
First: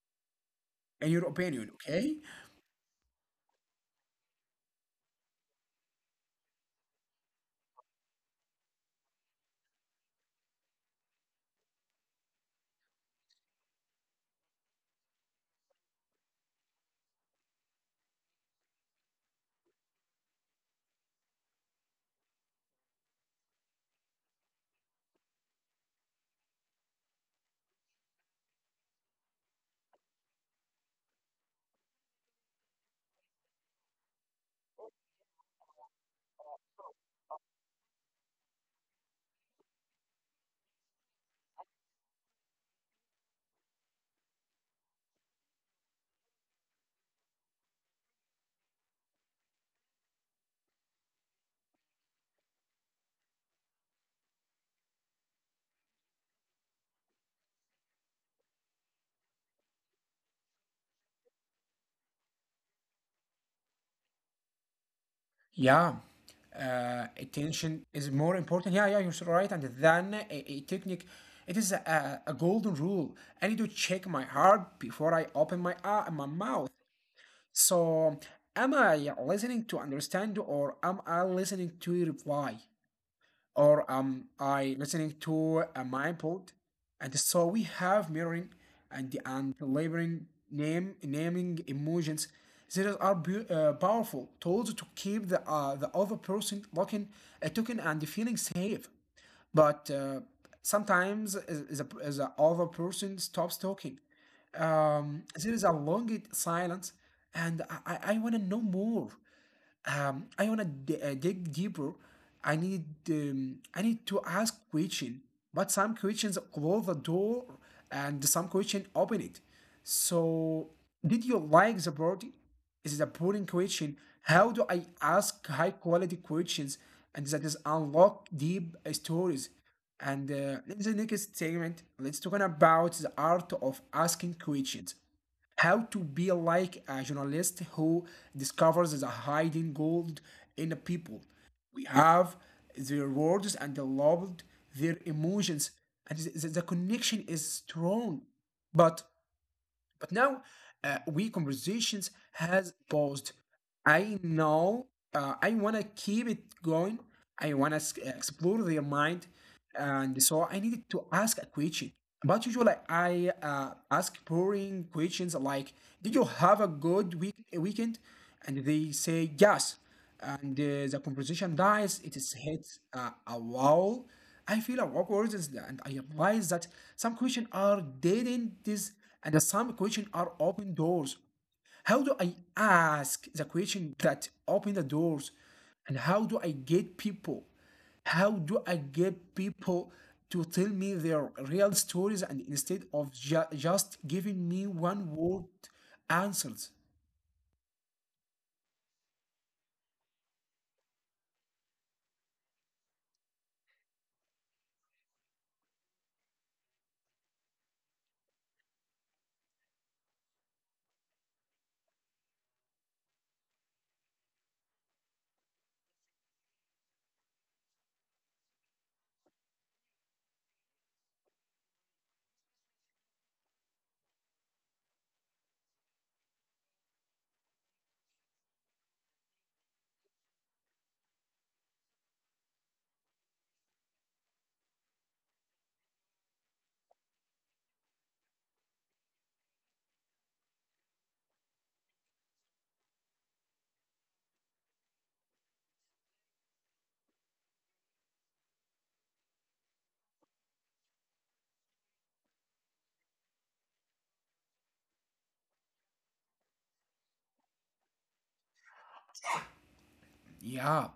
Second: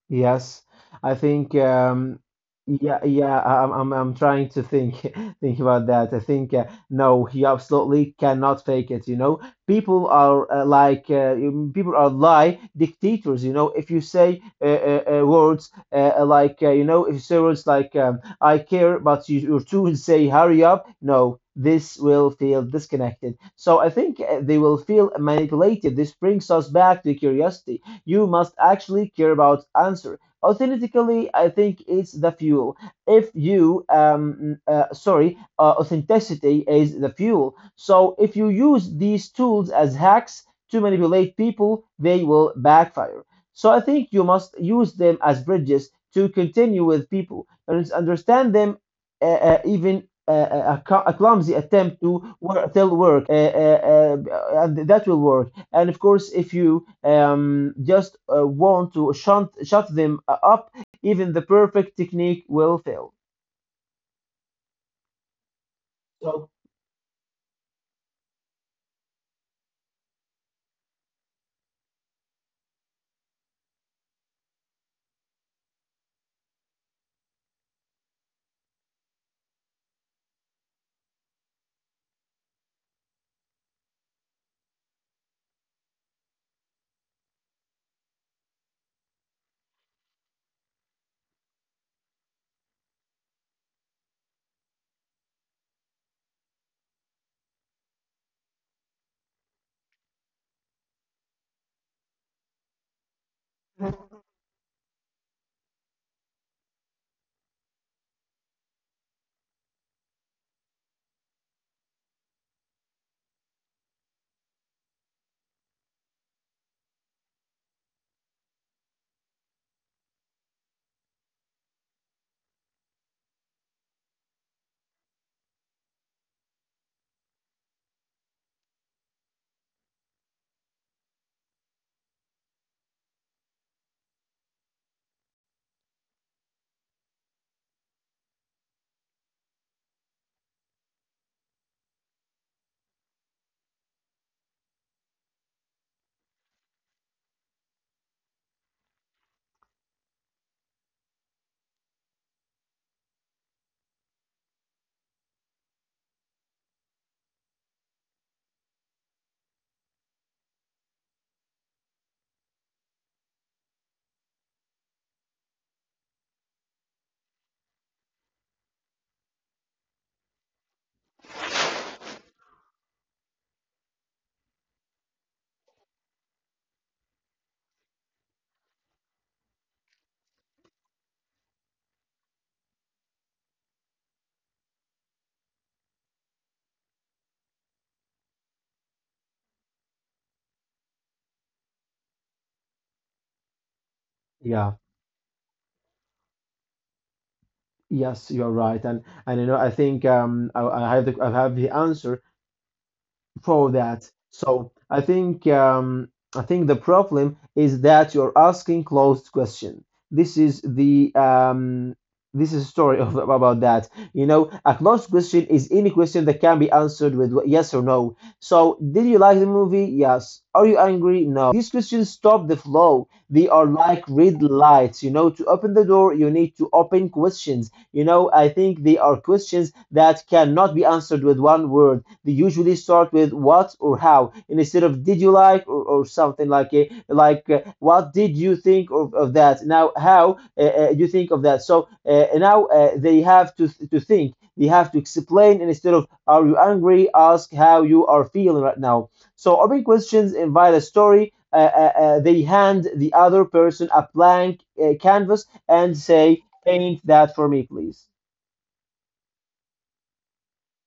Yes,
In
I
your
think
opinion, okay?
yeah, yeah. I'm trying to think, think about that. I think no, he absolutely cannot fake it. You know, people are lie dictators. You know, if you say words if you say words like "I care," but your tools say "Hurry up," no. This will feel disconnected. So I think they will feel manipulated. This brings us back to curiosity. You must actually care about answer. Authentically, I think it's the fuel. If you, Sorry, authenticity is the fuel. So if you use these tools as hacks to manipulate people, they will backfire. So I think you must use them as bridges to continue with people and it's understand them even a clumsy attempt to work, tell work, and that will work. And of course, if you just want to shut them up, even the perfect technique will fail.
Yeah.
So,
Attention is more important. Yeah, yeah, you're right. And then a technique, it is a golden rule. I need to check my heart before I open my my mouth. So, am I listening to understand or am I listening to reply? Or am I listening to my input? And so we have mirroring and labeling name naming emotions. These are powerful tools to keep the other person looking a token and feeling safe. But sometimes the other person stops talking. There is a long silence, and I want to know more I wanna dig deeper. I need I need to ask question, but some questions close the door and some question open it. So, did you like the party? Is it a boring question? How do I ask high quality questions and that is unlock deep stories? And in the next segment, let's talk about the art of asking questions. How to be like a journalist who discovers the hidden gold in the people. We have their words and the loved their emotions, and the connection is strong. But but now we conversations has paused. I know I wanna keep it going. I wanna explore their mind, and so I needed to ask a question. But usually I ask boring questions like, "Did you have a good weekend?" And they say yes and the composition dies. It is hit a wall. I feel awkward and I realize that some questions are dead ends and some questions are open doors. How do I ask the question that open the doors? And how do I get people? How do I get people to tell me their real stories and instead of just giving me
yeah,
one word answers?
yes, you're right, and I think I have the answer for that. So I think the problem is that you're asking closed question. This is the um, this is a story about that. You know, a closed question is any question that can be answered with yes or no. So, did you like the movie? Yes. Are you angry? No. These questions stop the flow. They are like red lights. You know, to open the door, you need to open questions. You know, I think they are questions that cannot be answered with one word. They usually start with what or how and instead of did you like or something like it, like what did you think of that? Now, how you think of that? So now they have to th to think. They have to explain and instead of are you angry? Ask how you are feeling right now. So open questions invite a story. They hand the other person a blank canvas and say, Paint that for me, please.
Yeah.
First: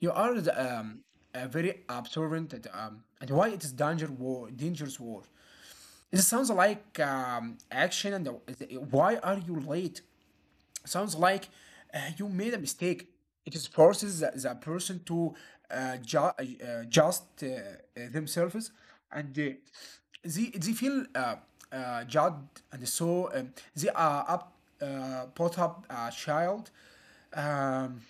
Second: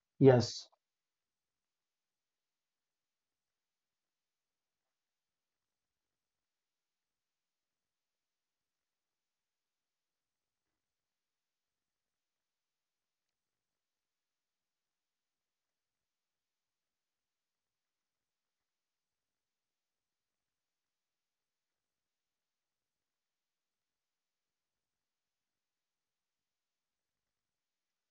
You are the,
Yes.
a very observant and why it is dangerous war. It sounds like action and why are you late? Sounds like you made a mistake. It is forces the person to ju just themselves and they feel judged and so brought up a child. Um,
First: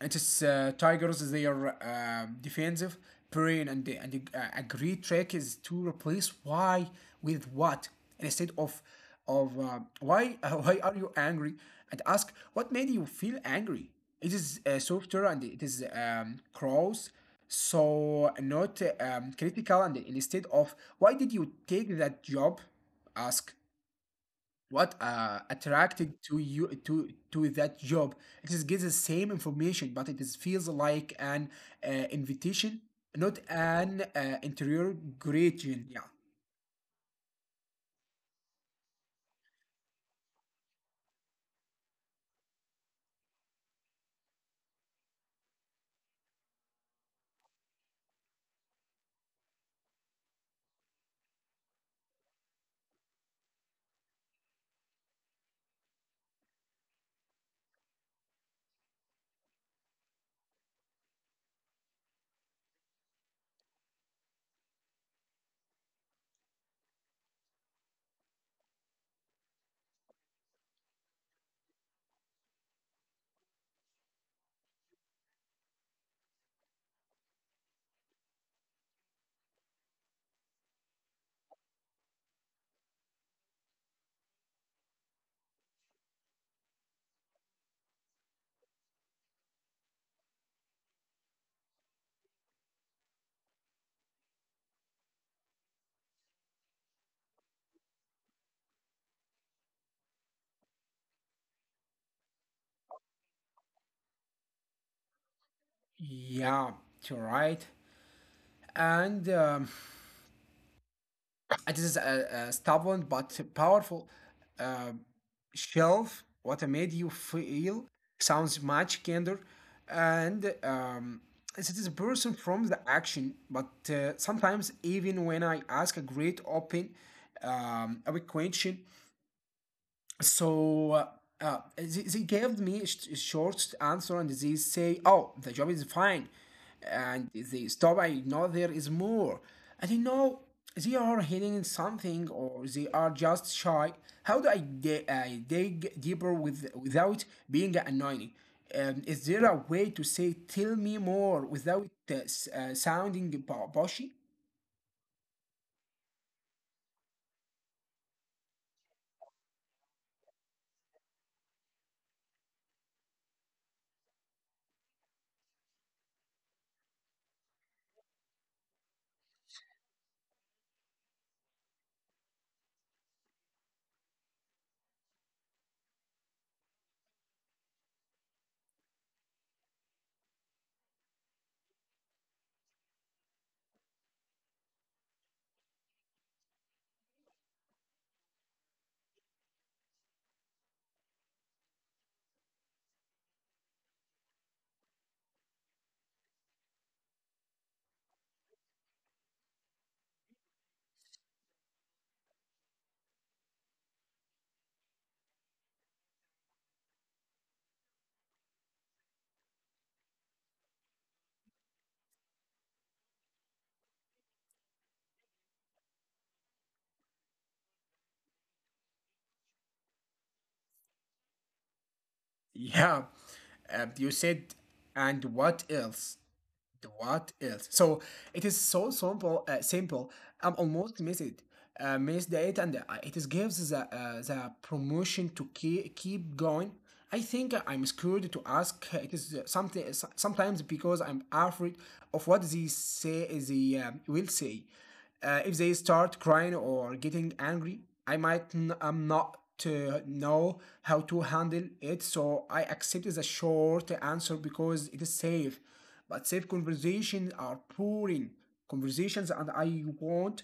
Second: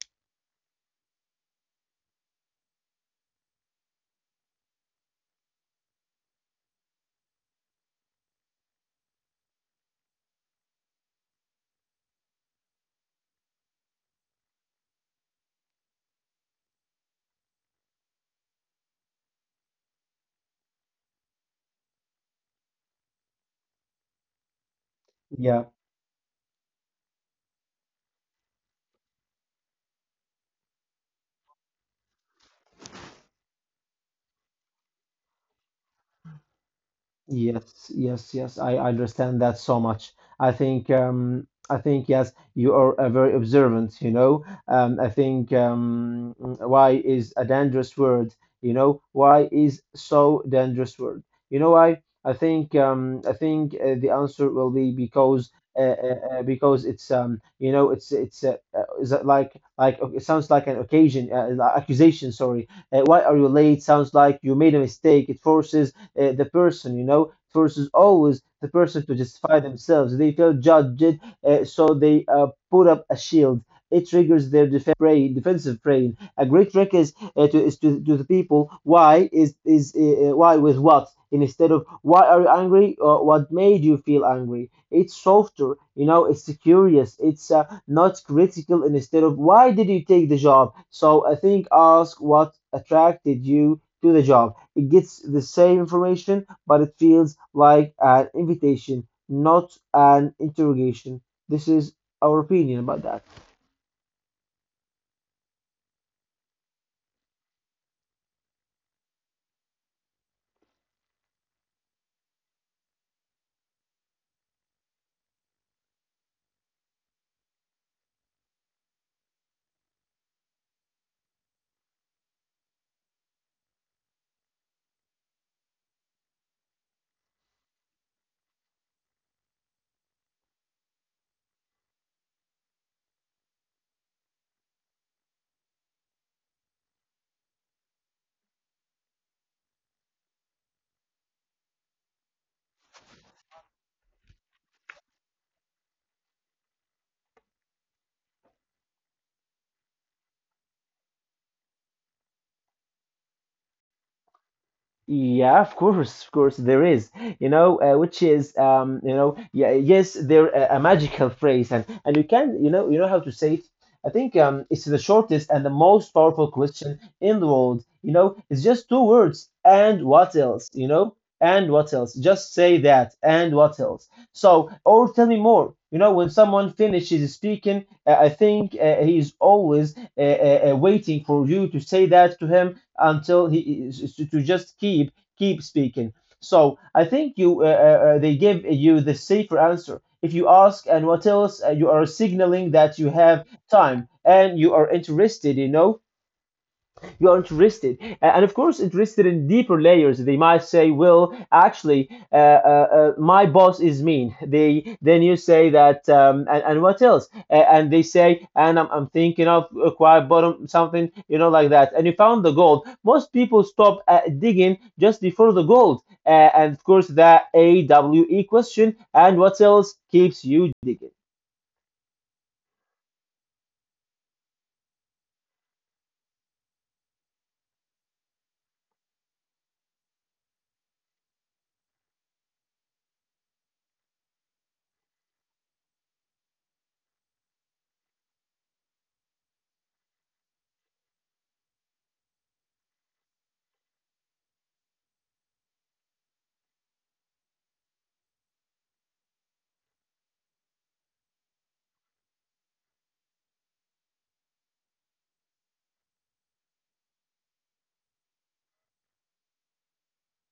it is Tigers. They are defensive, brain, and a great trick is to replace why with what instead of why why are you angry and ask what made you feel angry. It is softer and it is cross, so not critical. And instead of why did you take that job, ask what
Yeah.
attracted to you to that job it is gives the same information but it is feels like an uh, invitation not an interior gradient yeah
Yes, yes, yes. I understand that so much. I think yes, you are a very observant, you know. I think why is a dangerous word, you know? Why is so dangerous word? You know why? I think the answer will be because it's is it like okay, it sounds like an occasion accusation, sorry, why are you late sounds like you made a mistake. It forces the person, versus always the person to justify themselves. They feel judged, so they put up a shield. It triggers their brain, defensive brain. A great trick is to, the people why is why with what instead of why are you angry or what made you feel angry. It's softer, you know. It's curious. It's not critical instead of why did you take the job. So I think ask what attracted you to the job. It gets the same information, but it feels like an invitation, not an interrogation. This is our opinion about that.
yeah you're right and it is a stubborn but powerful uh, shelf. What made you feel sounds much kinder, and it is a person from the action. But sometimes, even when I ask a great open, a question, so they gave me a a short answer and they say, "Oh, the job is fine," and they stop. I know there is more, and you know they are hiding something or they are just shy. How do I get I dig deeper with without being annoying? Is there a way to say "tell me more" without sounding boshy?
Yeah, of course, there is, you know, which is, you know, yeah, yes, there a magical phrase, and you can, you know how to say it. I think it's the shortest and the most powerful question in the world. You know, it's just two words. And what else? You know, and what else? Just say that. And what else? So, or tell me more. You know, when someone finishes speaking, I think he is always waiting for you to say that to him until he to just keep speaking. So I think you they give you the safer answer. If you ask and what else, you are signaling that you have time and you are interested. You know, you are interested and of course interested in deeper layers they might say well actually my boss is mean, they then you say that and what else and they say and I'm thinking of acquire bottom something you know like that and you found the gold. Most people stop digging just before the gold and of course that awe question and what else keeps you digging.
Yeah, you said, and what else? What else? So it is so simple. Simple. I'm almost missed it. Missed it, and it is gives the promotion to keep going. I think I'm scared to ask. It is something sometimes because I'm afraid of what they say. They will say. If they start crying or getting angry, I might am not to know how to handle it, so I accept the short answer because it is safe. But safe conversations are boring conversations, and I want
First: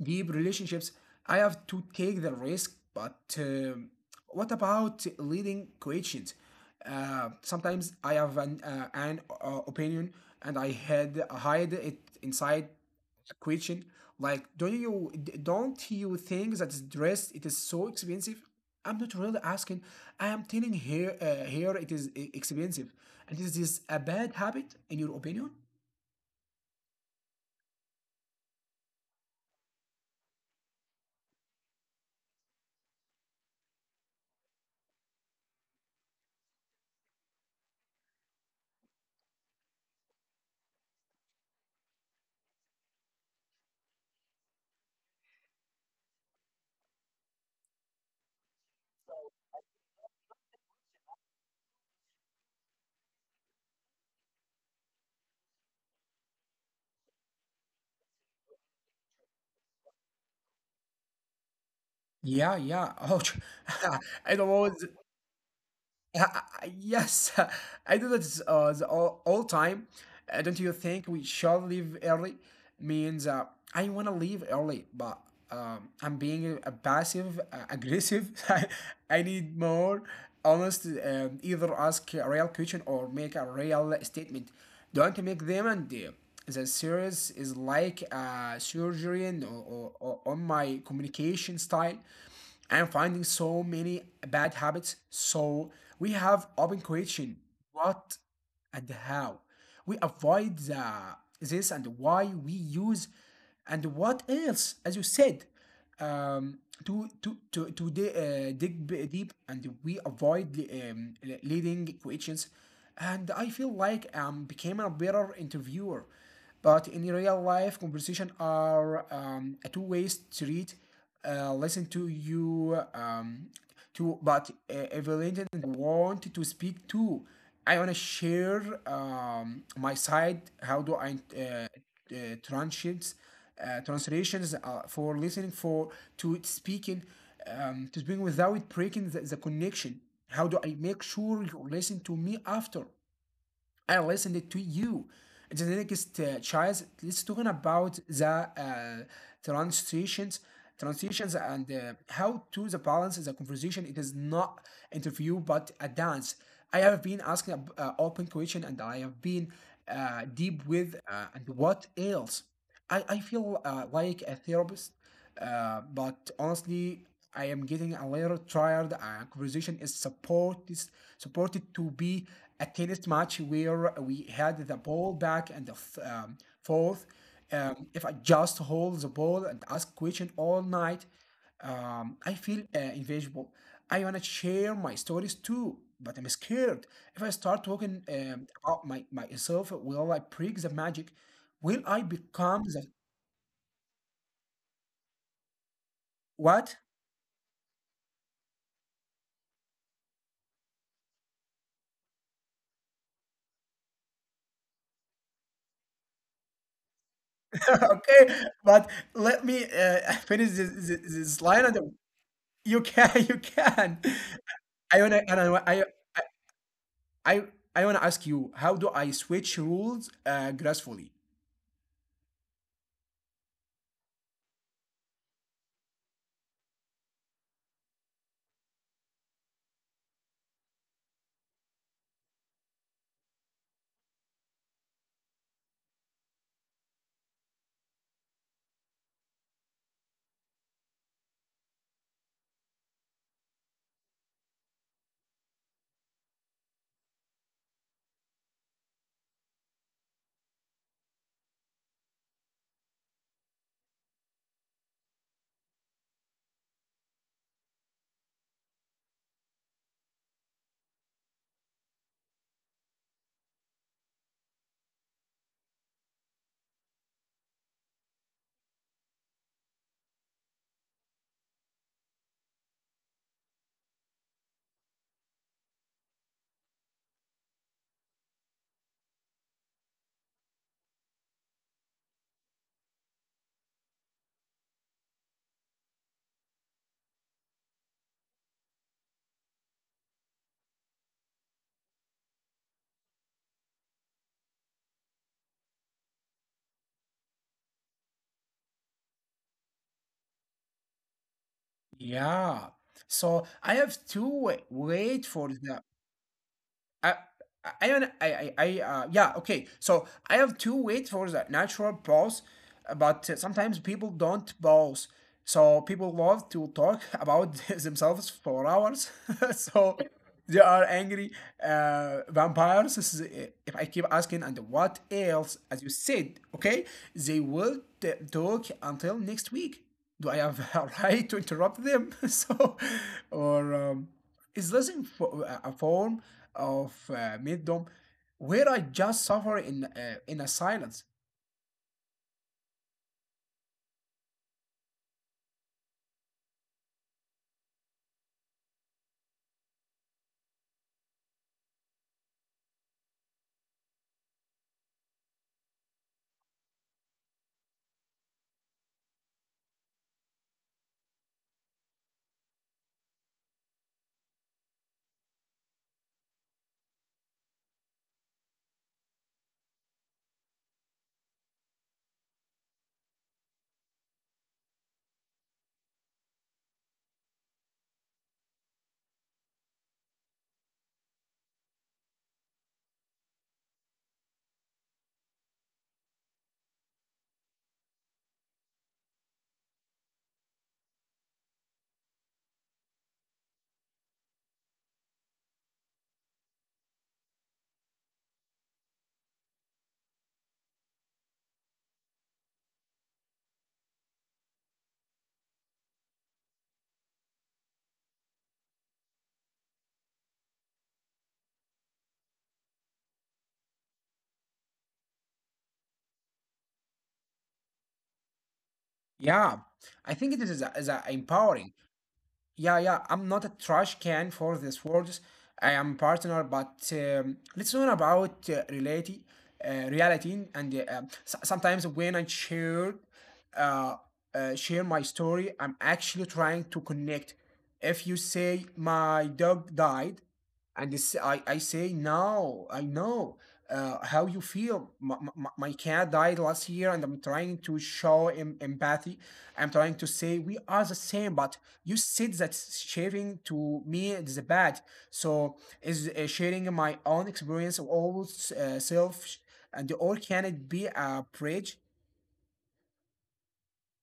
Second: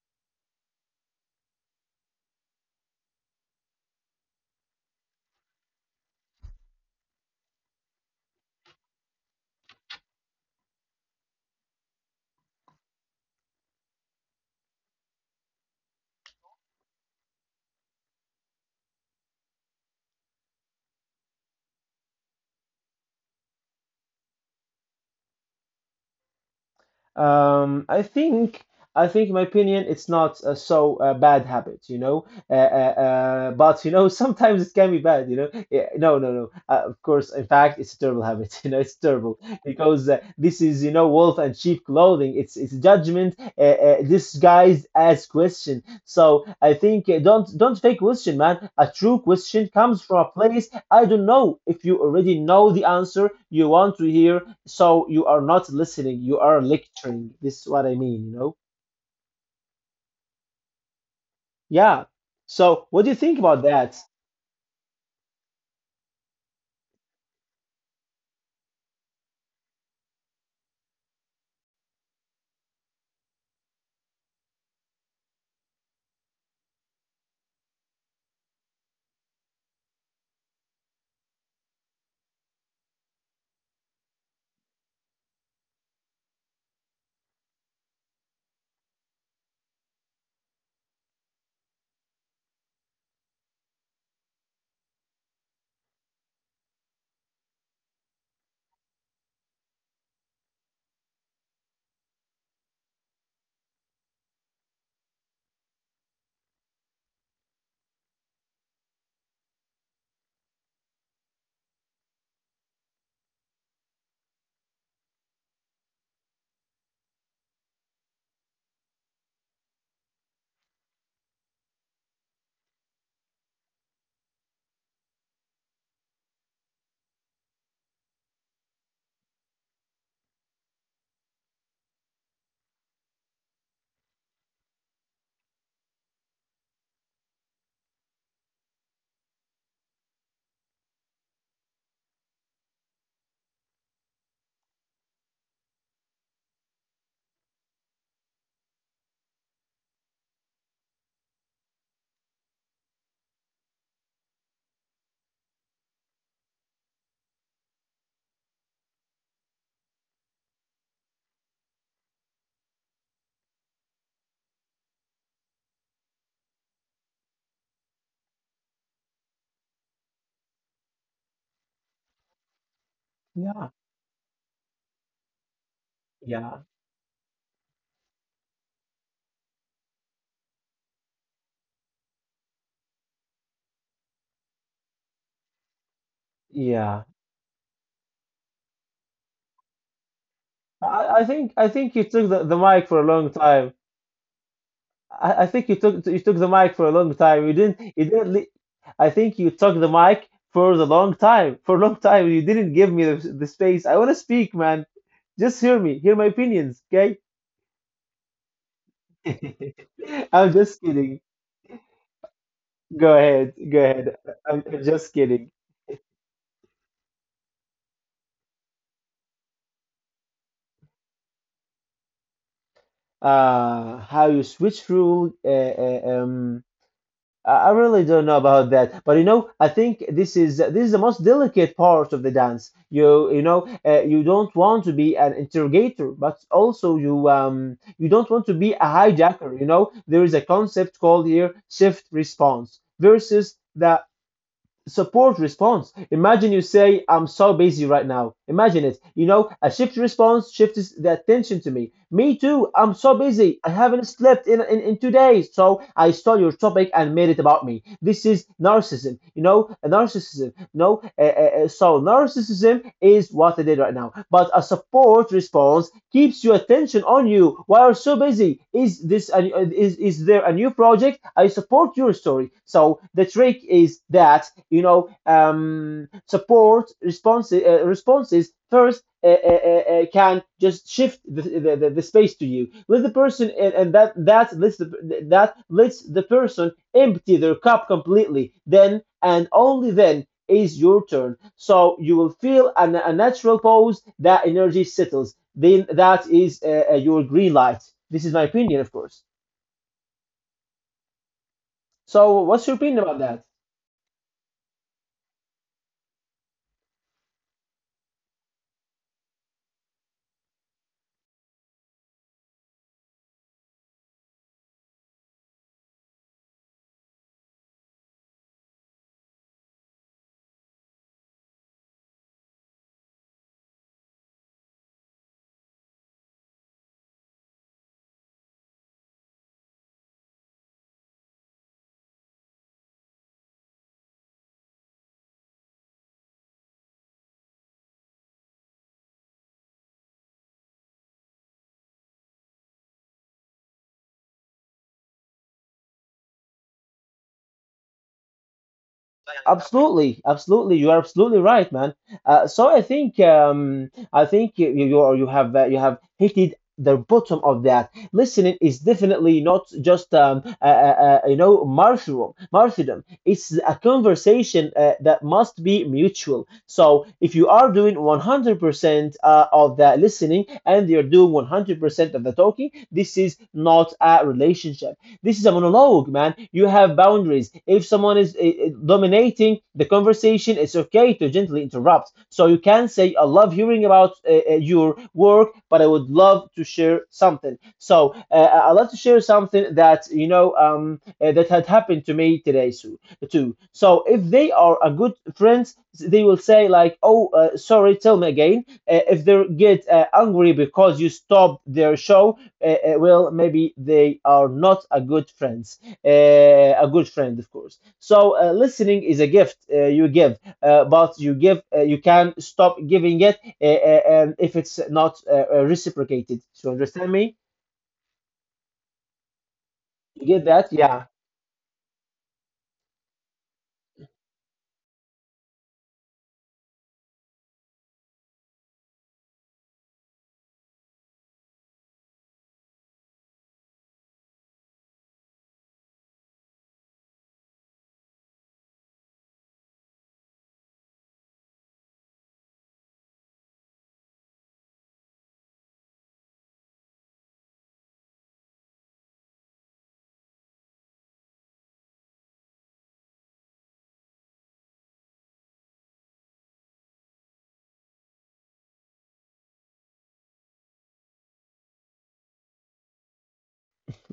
deep relationships. I have to take the risk, but what about leading questions? Sometimes I have an opinion and I had hide it inside question like do not you don't you think that this dress it is so expensive. I'm not really asking. I am telling here, here it is expensive. And is this a bad habit in your opinion?
I think, in my opinion, it's not so bad habit, you know. But you know, sometimes it can be bad, you know. Yeah, no, no, no. Of course, in fact, it's a terrible habit. You know, it's terrible because this is, you know, wolf and sheep clothing. It's judgment disguised as question. So I think don't fake question, man. A true question comes from a place I don't know if you already know the answer you want to hear, so you are not listening, you are lecturing. This is what I mean, you know? Yeah. So
yeah
what do you
yeah
think about
ouch.
that?
I don't know. Yes, I do that the all time. Don't you think we should leave early? Means I want to leave early, but I'm being a passive aggressive. I need more honest. Either ask a real question or make a real statement. Don't make them. And The series is like a surgery and, or on my communication style and finding so many bad habits. So we have open question: what and how. We avoid the, this and why. We use and what else, as you said, um, dig deep, and we avoid leading questions. And I feel like became a better interviewer, but in real life, conversation are a two-way street. Listen to you, to but evaluated, want to speak to. I want to share my side. How do I translations, translations for listening, for to speaking, to speaking without breaking the connection. How do I make sure you listen to me after I listened to you? The next choice, let's talking about the uh, transitions, transitions, and how to the balance the conversation. It is not interview but a dance. I have been asking a, open question, and I have been deep with and what else. I feel like a therapist, but honestly, I am getting a little tired. Our conversation is supported to be a tennis match
Yeah,
where we had the ball back and the
yeah,
forth. If I just hold the ball and ask question all night, I feel invisible. I wanna share my stories too, but I'm
yeah.
scared. If I start talking about my myself, will I break the
I, I
magic?
think I think you
Will
took
I
the mic
become
for a
the
long time. I think you took the mic for a long
what?
time. You didn't li- I think you took the mic for the long time. For a long time, you didn't give me the space. I want to speak, man. Just hear me. Hear my opinions, okay?
Okay, but let me
I'm just
finish
kidding.
this line. And then
Go
you
ahead,
can,
go
you
ahead.
can.
I'm just
I
kidding.
wanna, and I, I I wanna ask you, how do I switch rules gracefully?
How you switch rule? Uh, um, I really don't know about that, but you know, I think this is the most delicate part of the dance. You know, you don't want to be an interrogator, but also you don't want to be a hijacker. You know, there is a concept called here shift response versus the support response. Imagine you say, I'm so busy right now. Imagine it. You know, a shift response shifts the attention to me. Me too. I'm so busy. I haven't slept in 2 days. So I stole your topic and made it about me. This is narcissism. You know, narcissism. No, so narcissism is what I did right now. But a support response keeps your attention on you. Why are you so busy? Is there a new project? I support your story. So the trick is that you know support responses first can just shift the space to you, let the person and that lets the person empty their cup completely. Then and only then is your turn, so you will feel a natural pause, that energy settles, then that is your green light. This is my opinion, of course. So, what's your opinion
Yeah.
about that?
So I have to wait for the. I I I I, yeah, okay. So I have two ways for the natural pause, but sometimes people don't pause. So people love to talk about themselves for hours. So they are angry vampires. This is, if I keep asking and what else, as you said, okay, they will talk until next week. Do I have a right to interrupt them? So, or is this in a form of middom where I just suffer in a silence?
Absolutely, absolutely. You are absolutely right, man. So I think you have hit the bottom of that. Listening is definitely not just martyrdom. Martyrdom. It's a conversation that must be mutual. So if you are doing 100% of the listening and you're doing 100% of the talking, this is not a relationship. This is a monologue, man. You have boundaries. If someone is dominating the conversation, it's okay to gently interrupt. So you can say, I love hearing about your work, but I would love to share something. So love to share something that, that had happened to me today so, too. So if they are a good friends, they will say like, oh, sorry, tell me again. If they get angry because you stop their show, well, maybe they are not a good friends, a good friend, of course. So listening is a gift you give, but you can stop giving it if it's not reciprocated. So understand me?
Yeah, I
You
think
get
it
that?
is is
Yeah.
a empowering. Yeah, yeah, I'm not a trash can for these words. I am partner, but let's learn about reality, reality, and sometimes when I share, uh, share my story, I'm actually trying to connect. If you say my dog died, and it's- I say no, I know how you feel. My cat died last year, and I'm trying to show empathy. I'm trying to say we are the same, but you said that sharing to me is bad. So is sharing my own experience of all uh, self sh- and or can it be a bridge?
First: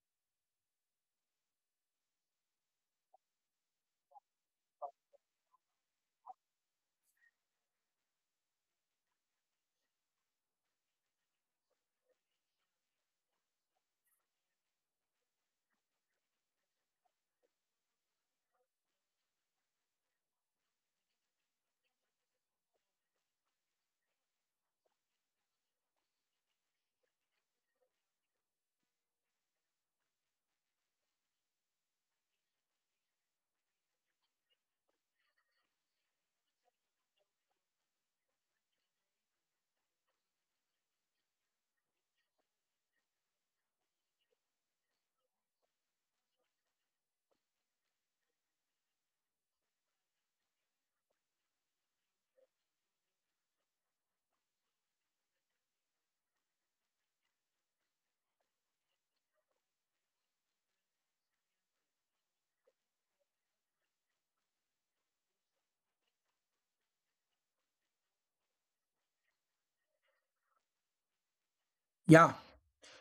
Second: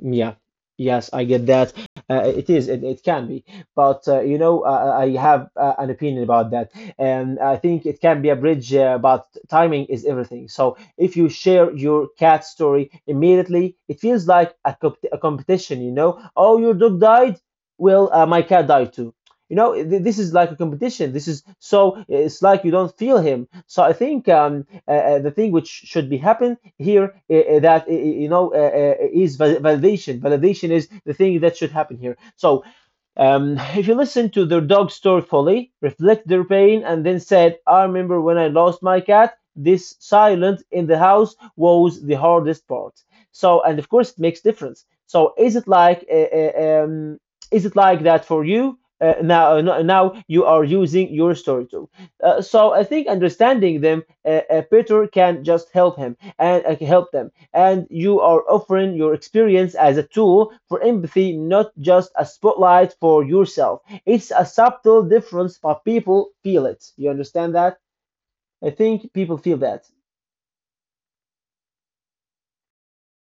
Yeah, yes, I get that. It is, it can be, but I have an opinion about that, and I think it can be a bridge. But timing is everything. So if you share your cat story immediately, it feels like a competition. You know, oh, your dog died. Well, my cat died too. You know, this is like a competition. This is so it's like you don't feel him. So I think the thing which should be happen here that is validation is the thing that should happen here. So if you listen to their dog's story fully, reflect their pain, and then said, I remember when I lost my cat, this silence in the house was the hardest part. So, and of course, it makes difference. So, is it like that for you? Now, no- Now you are using your story too. So I think understanding them better can just help him and help them, and you are offering your experience as a tool for empathy, not just a spotlight for yourself. It's a subtle difference, but people feel it. You understand that? I think people feel that.
Yeah.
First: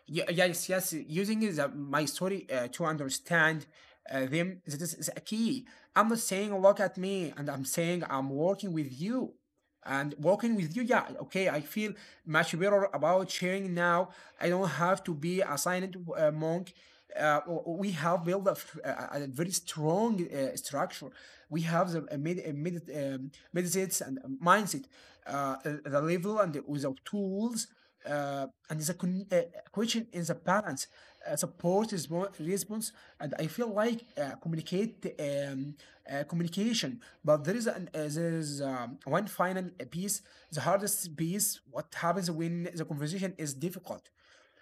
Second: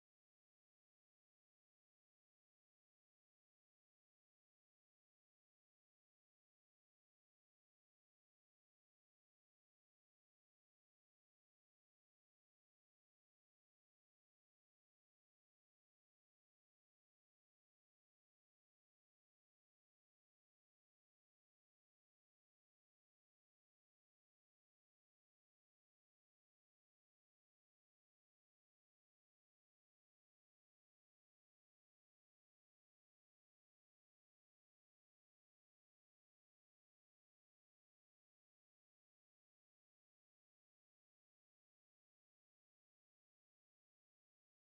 Yes, yes, using the, my story to understand them, that is a key. I'm not saying look at me, and I'm saying I'm working with you and working with you. Yeah, okay, I feel much better about sharing now. I don't have to be assigned monk. Uh, we have built a very strong structure. We have the meditates and mindset, level and the, with the tools, uh, and the con- uh, question is the balance, support is more response, and I feel like communicate communication. But there is there is one final piece, the hardest piece. What happens when the conversation is difficult?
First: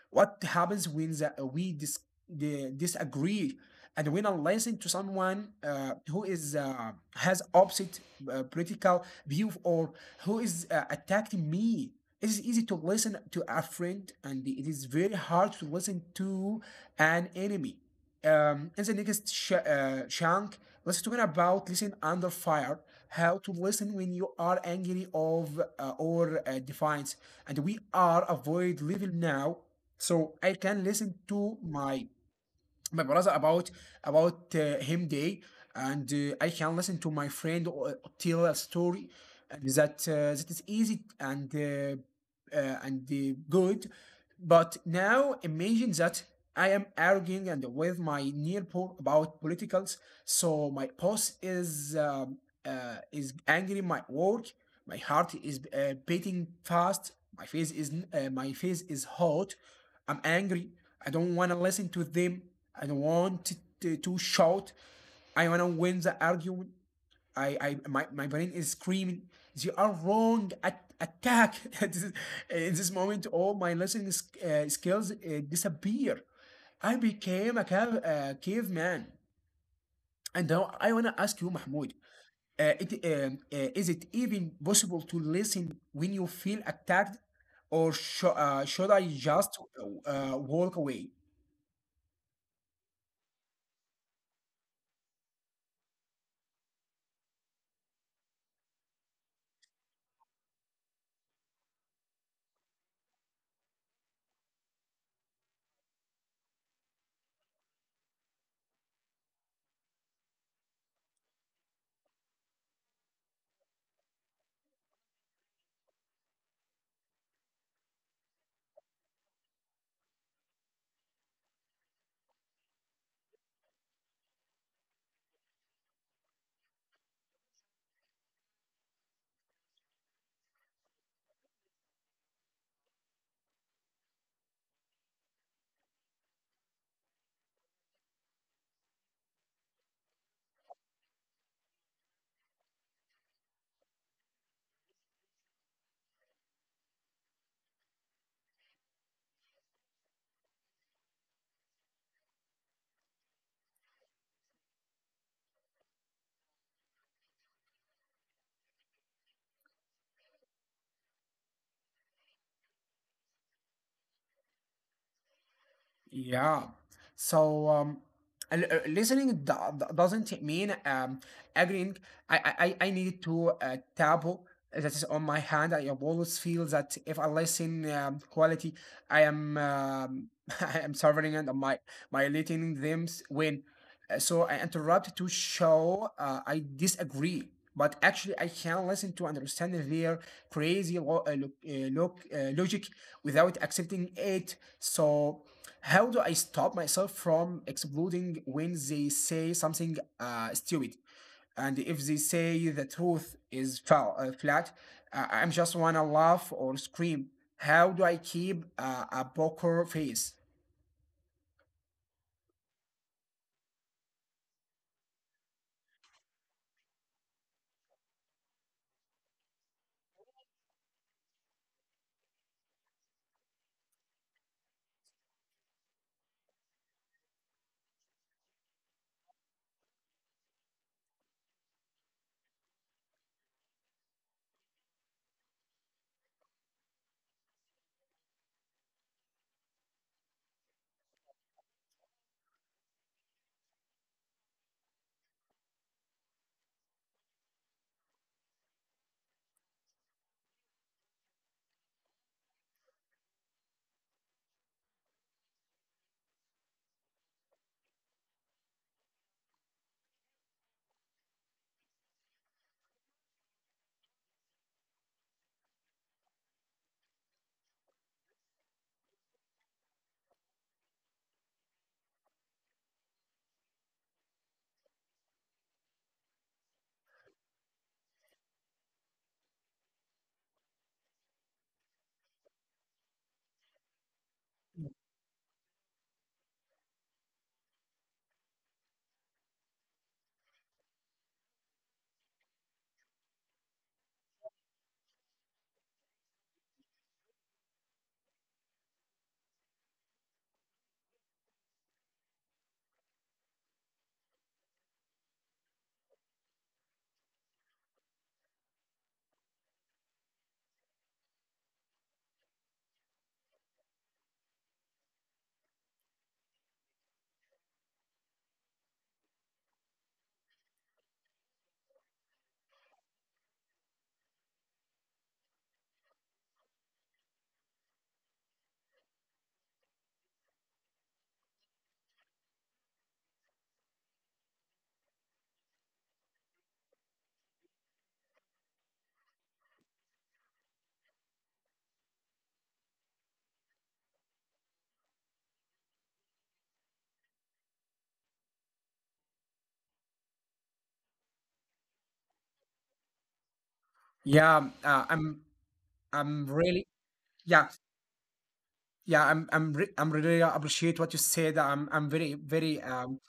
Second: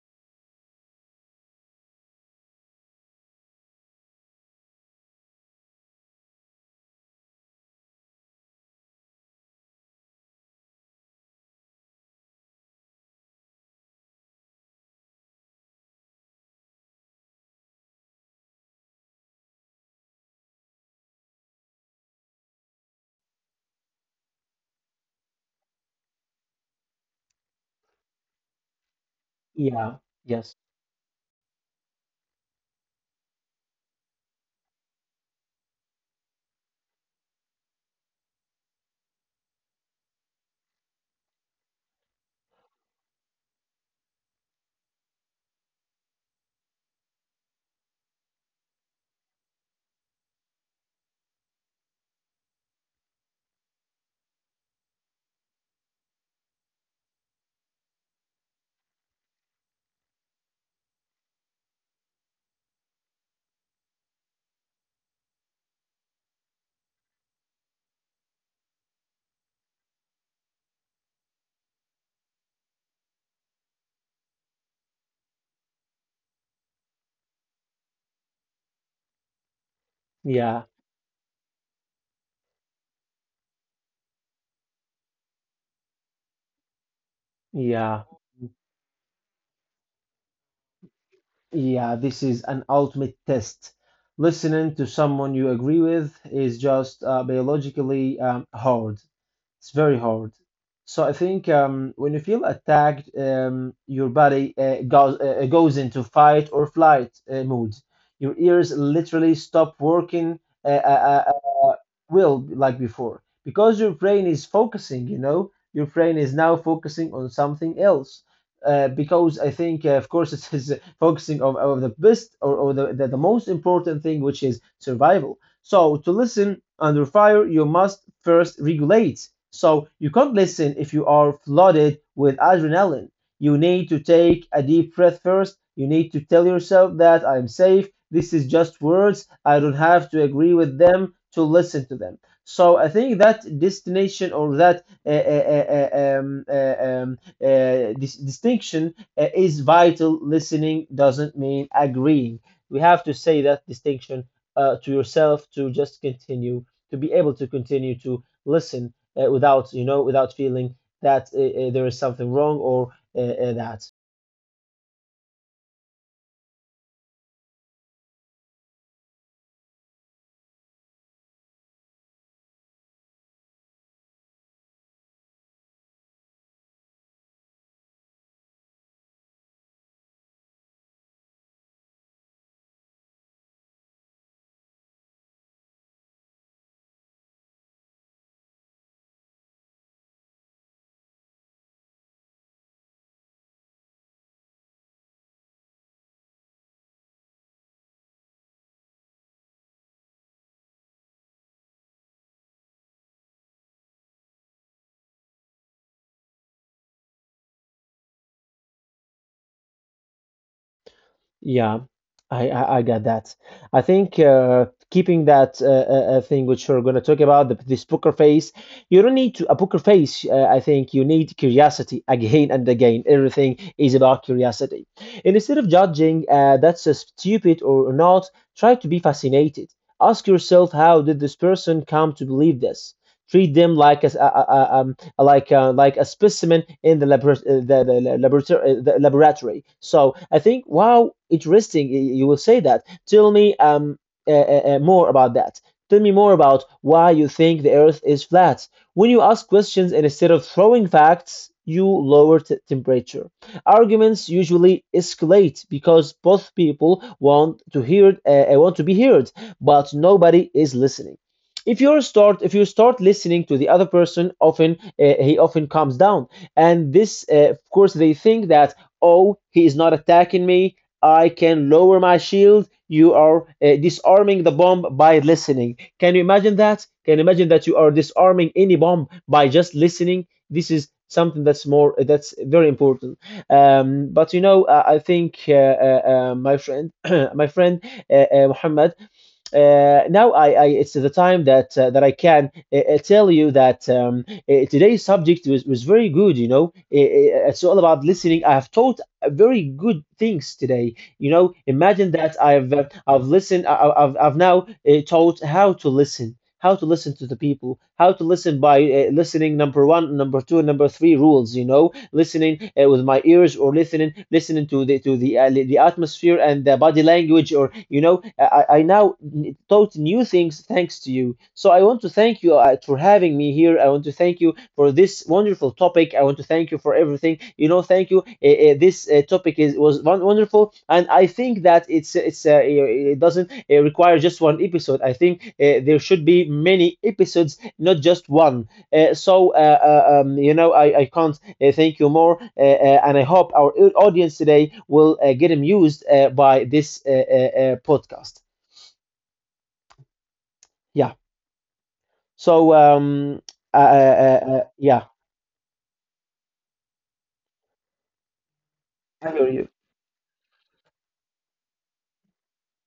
What happens when we disagree? And when I listen to someone who is has opposite political view, or who is attacking me, it is easy to listen to a friend, and it is very hard to listen to an enemy. In the next chunk, let's talk about listen under fire, how to listen when you are angry of or defiance, and we are avoid level now
Yeah,
so I
yes,
can listen to my my brother about him day, and I can listen to my friend or tell a story, and that is easy and good. But now imagine that I am arguing and with my neighbor about politicals. So my boss is angry. My work, my heart is beating fast. My face is my face is hot. I'm angry. I don't want to listen to them. I don't want to shout. I want to win the argument. I my, my brain is screaming. They are wrong. At, attack. In this moment, all my listening skills disappear. I became a cave, caveman. And now
yeah,
I want to ask you, Mahmoud, uh, it, is it even possible to listen when you feel attacked, or
yeah.
should I just walk away?
Yeah, this is an ultimate test. Listening to someone you agree with is just biologically hard. It's very hard. So I think when you feel attacked, your body goes into fight or flight mode. Your ears literally stop working uh, uh, uh, uh, well like before, because your brain is focusing. You know, your brain is now focusing on something else because I think, of course, it is focusing on the best or the most important thing, which is survival. So, to listen under fire, you must first regulate. So, you can't listen if you are flooded with adrenaline. You need to take a deep breath first. You need to tell yourself that I'm safe. This is just words. I don't have to agree with them to listen to them. So, I think that destination or that uh, um, uh, um, this distinction is vital. Listening doesn't mean agreeing. We have to say that distinction to yourself to just continue to be able to continue to listen without, you know, without feeling that there is something wrong or that.
Yeah. So listening doesn't mean agreeing. I need to taboo that is on my hand. I always feel that if I listen quality, I am I am suffering and my letting them win. So I interrupt to show I disagree. But actually, I can listen to understand their crazy look, logic without accepting it. So how do I stop myself from exploding when they say something stupid? And if they say the truth is foul, flat, I'm just wanna laugh or scream. How do I keep a poker face?
Yeah, I got that. I think keeping that thing which we're going to talk about, this poker face, you don't need to, a poker face. I think you need curiosity again and again. Everything is about curiosity. And instead of judging that's stupid or not, try to be fascinated. Ask yourself, how did this person come to believe this? Treat them like like a specimen in the, labor- the, laboratory, the laboratory. So I think wow, interesting. You will say that. Tell me more about that. Tell me more about why you think the Earth is flat. When you ask questions and instead of throwing facts, you lower temperature. Arguments usually escalate because both people want to hear want to be heard, but nobody is listening. If you start if you start listening to the other person, often he often calms down, and this, of course, they think that, oh, he is not attacking me, I can lower my shield. You are disarming the bomb by listening. Can you imagine that? Can you imagine that you are disarming any bomb by just listening? This is something that's more, that's very important. But, you know, I think my friend my friend Muhammad, now I it's the time that that I can tell you that today's subject was very good. You know, it's all about listening. I have taught very good things today. You know, imagine that I've listened. I've now taught how to listen. How to listen to the people, how to listen by listening number one, number two, and number three rules, you know, listening with my ears or listening to the atmosphere and the body language. Or, you know, I now taught new things thanks to you. So I want to thank you for having me here. I want to thank you for this wonderful topic. I want to thank you for everything. You know, thank you. This topic is was wonderful, and I think that it's it doesn't require just one episode. I think there should be many episodes, not just one. You know, I can't thank you more, and I hope our audience today will get amused by this podcast. Yeah. So
Yeah, I'm.
yeah.
I'm really. Yeah, Yeah, I'm
I hear
re-
you.
I'm really appreciate what you said. I'm very very um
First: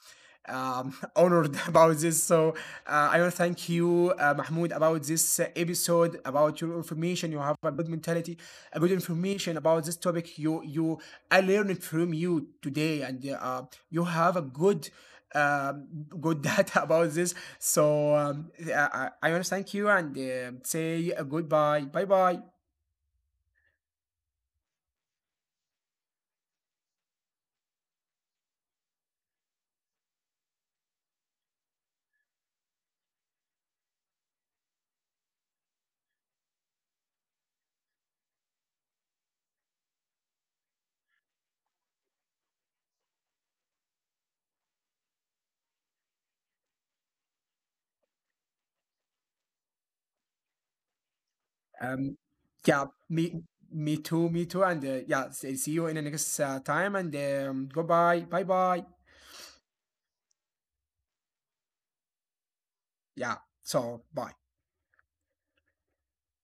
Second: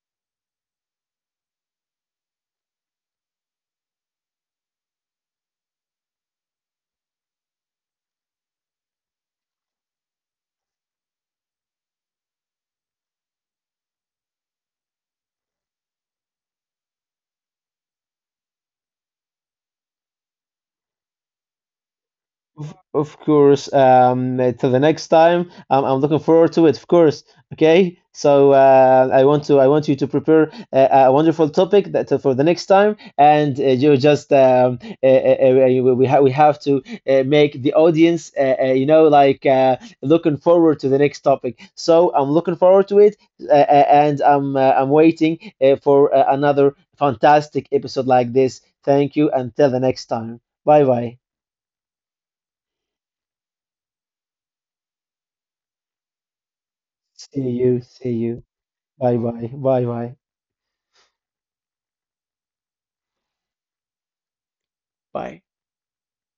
um honored about this. So I want to thank you, Mahmoud, about this episode, about your information. You have a good mentality, a good information about this topic. You I learned from you today, and you have a good um good data about this. I want to thank you, and say goodbye, bye bye.
Of course. Till the next time, I'm looking forward to it. Of course. Okay. So I want you to prepare a wonderful topic that for the next time, and you just we have to make the audience you know, like looking forward to the next topic. So I'm looking forward to it, and I'm waiting for another fantastic episode like this. Thank you. Until the next time. Bye bye.
Um, yeah, me too, me too. And yeah, see you in the next time. And
See you. See
goodbye, bye
you.
bye.
Bye bye. Bye bye.
Yeah, so bye.
Bye.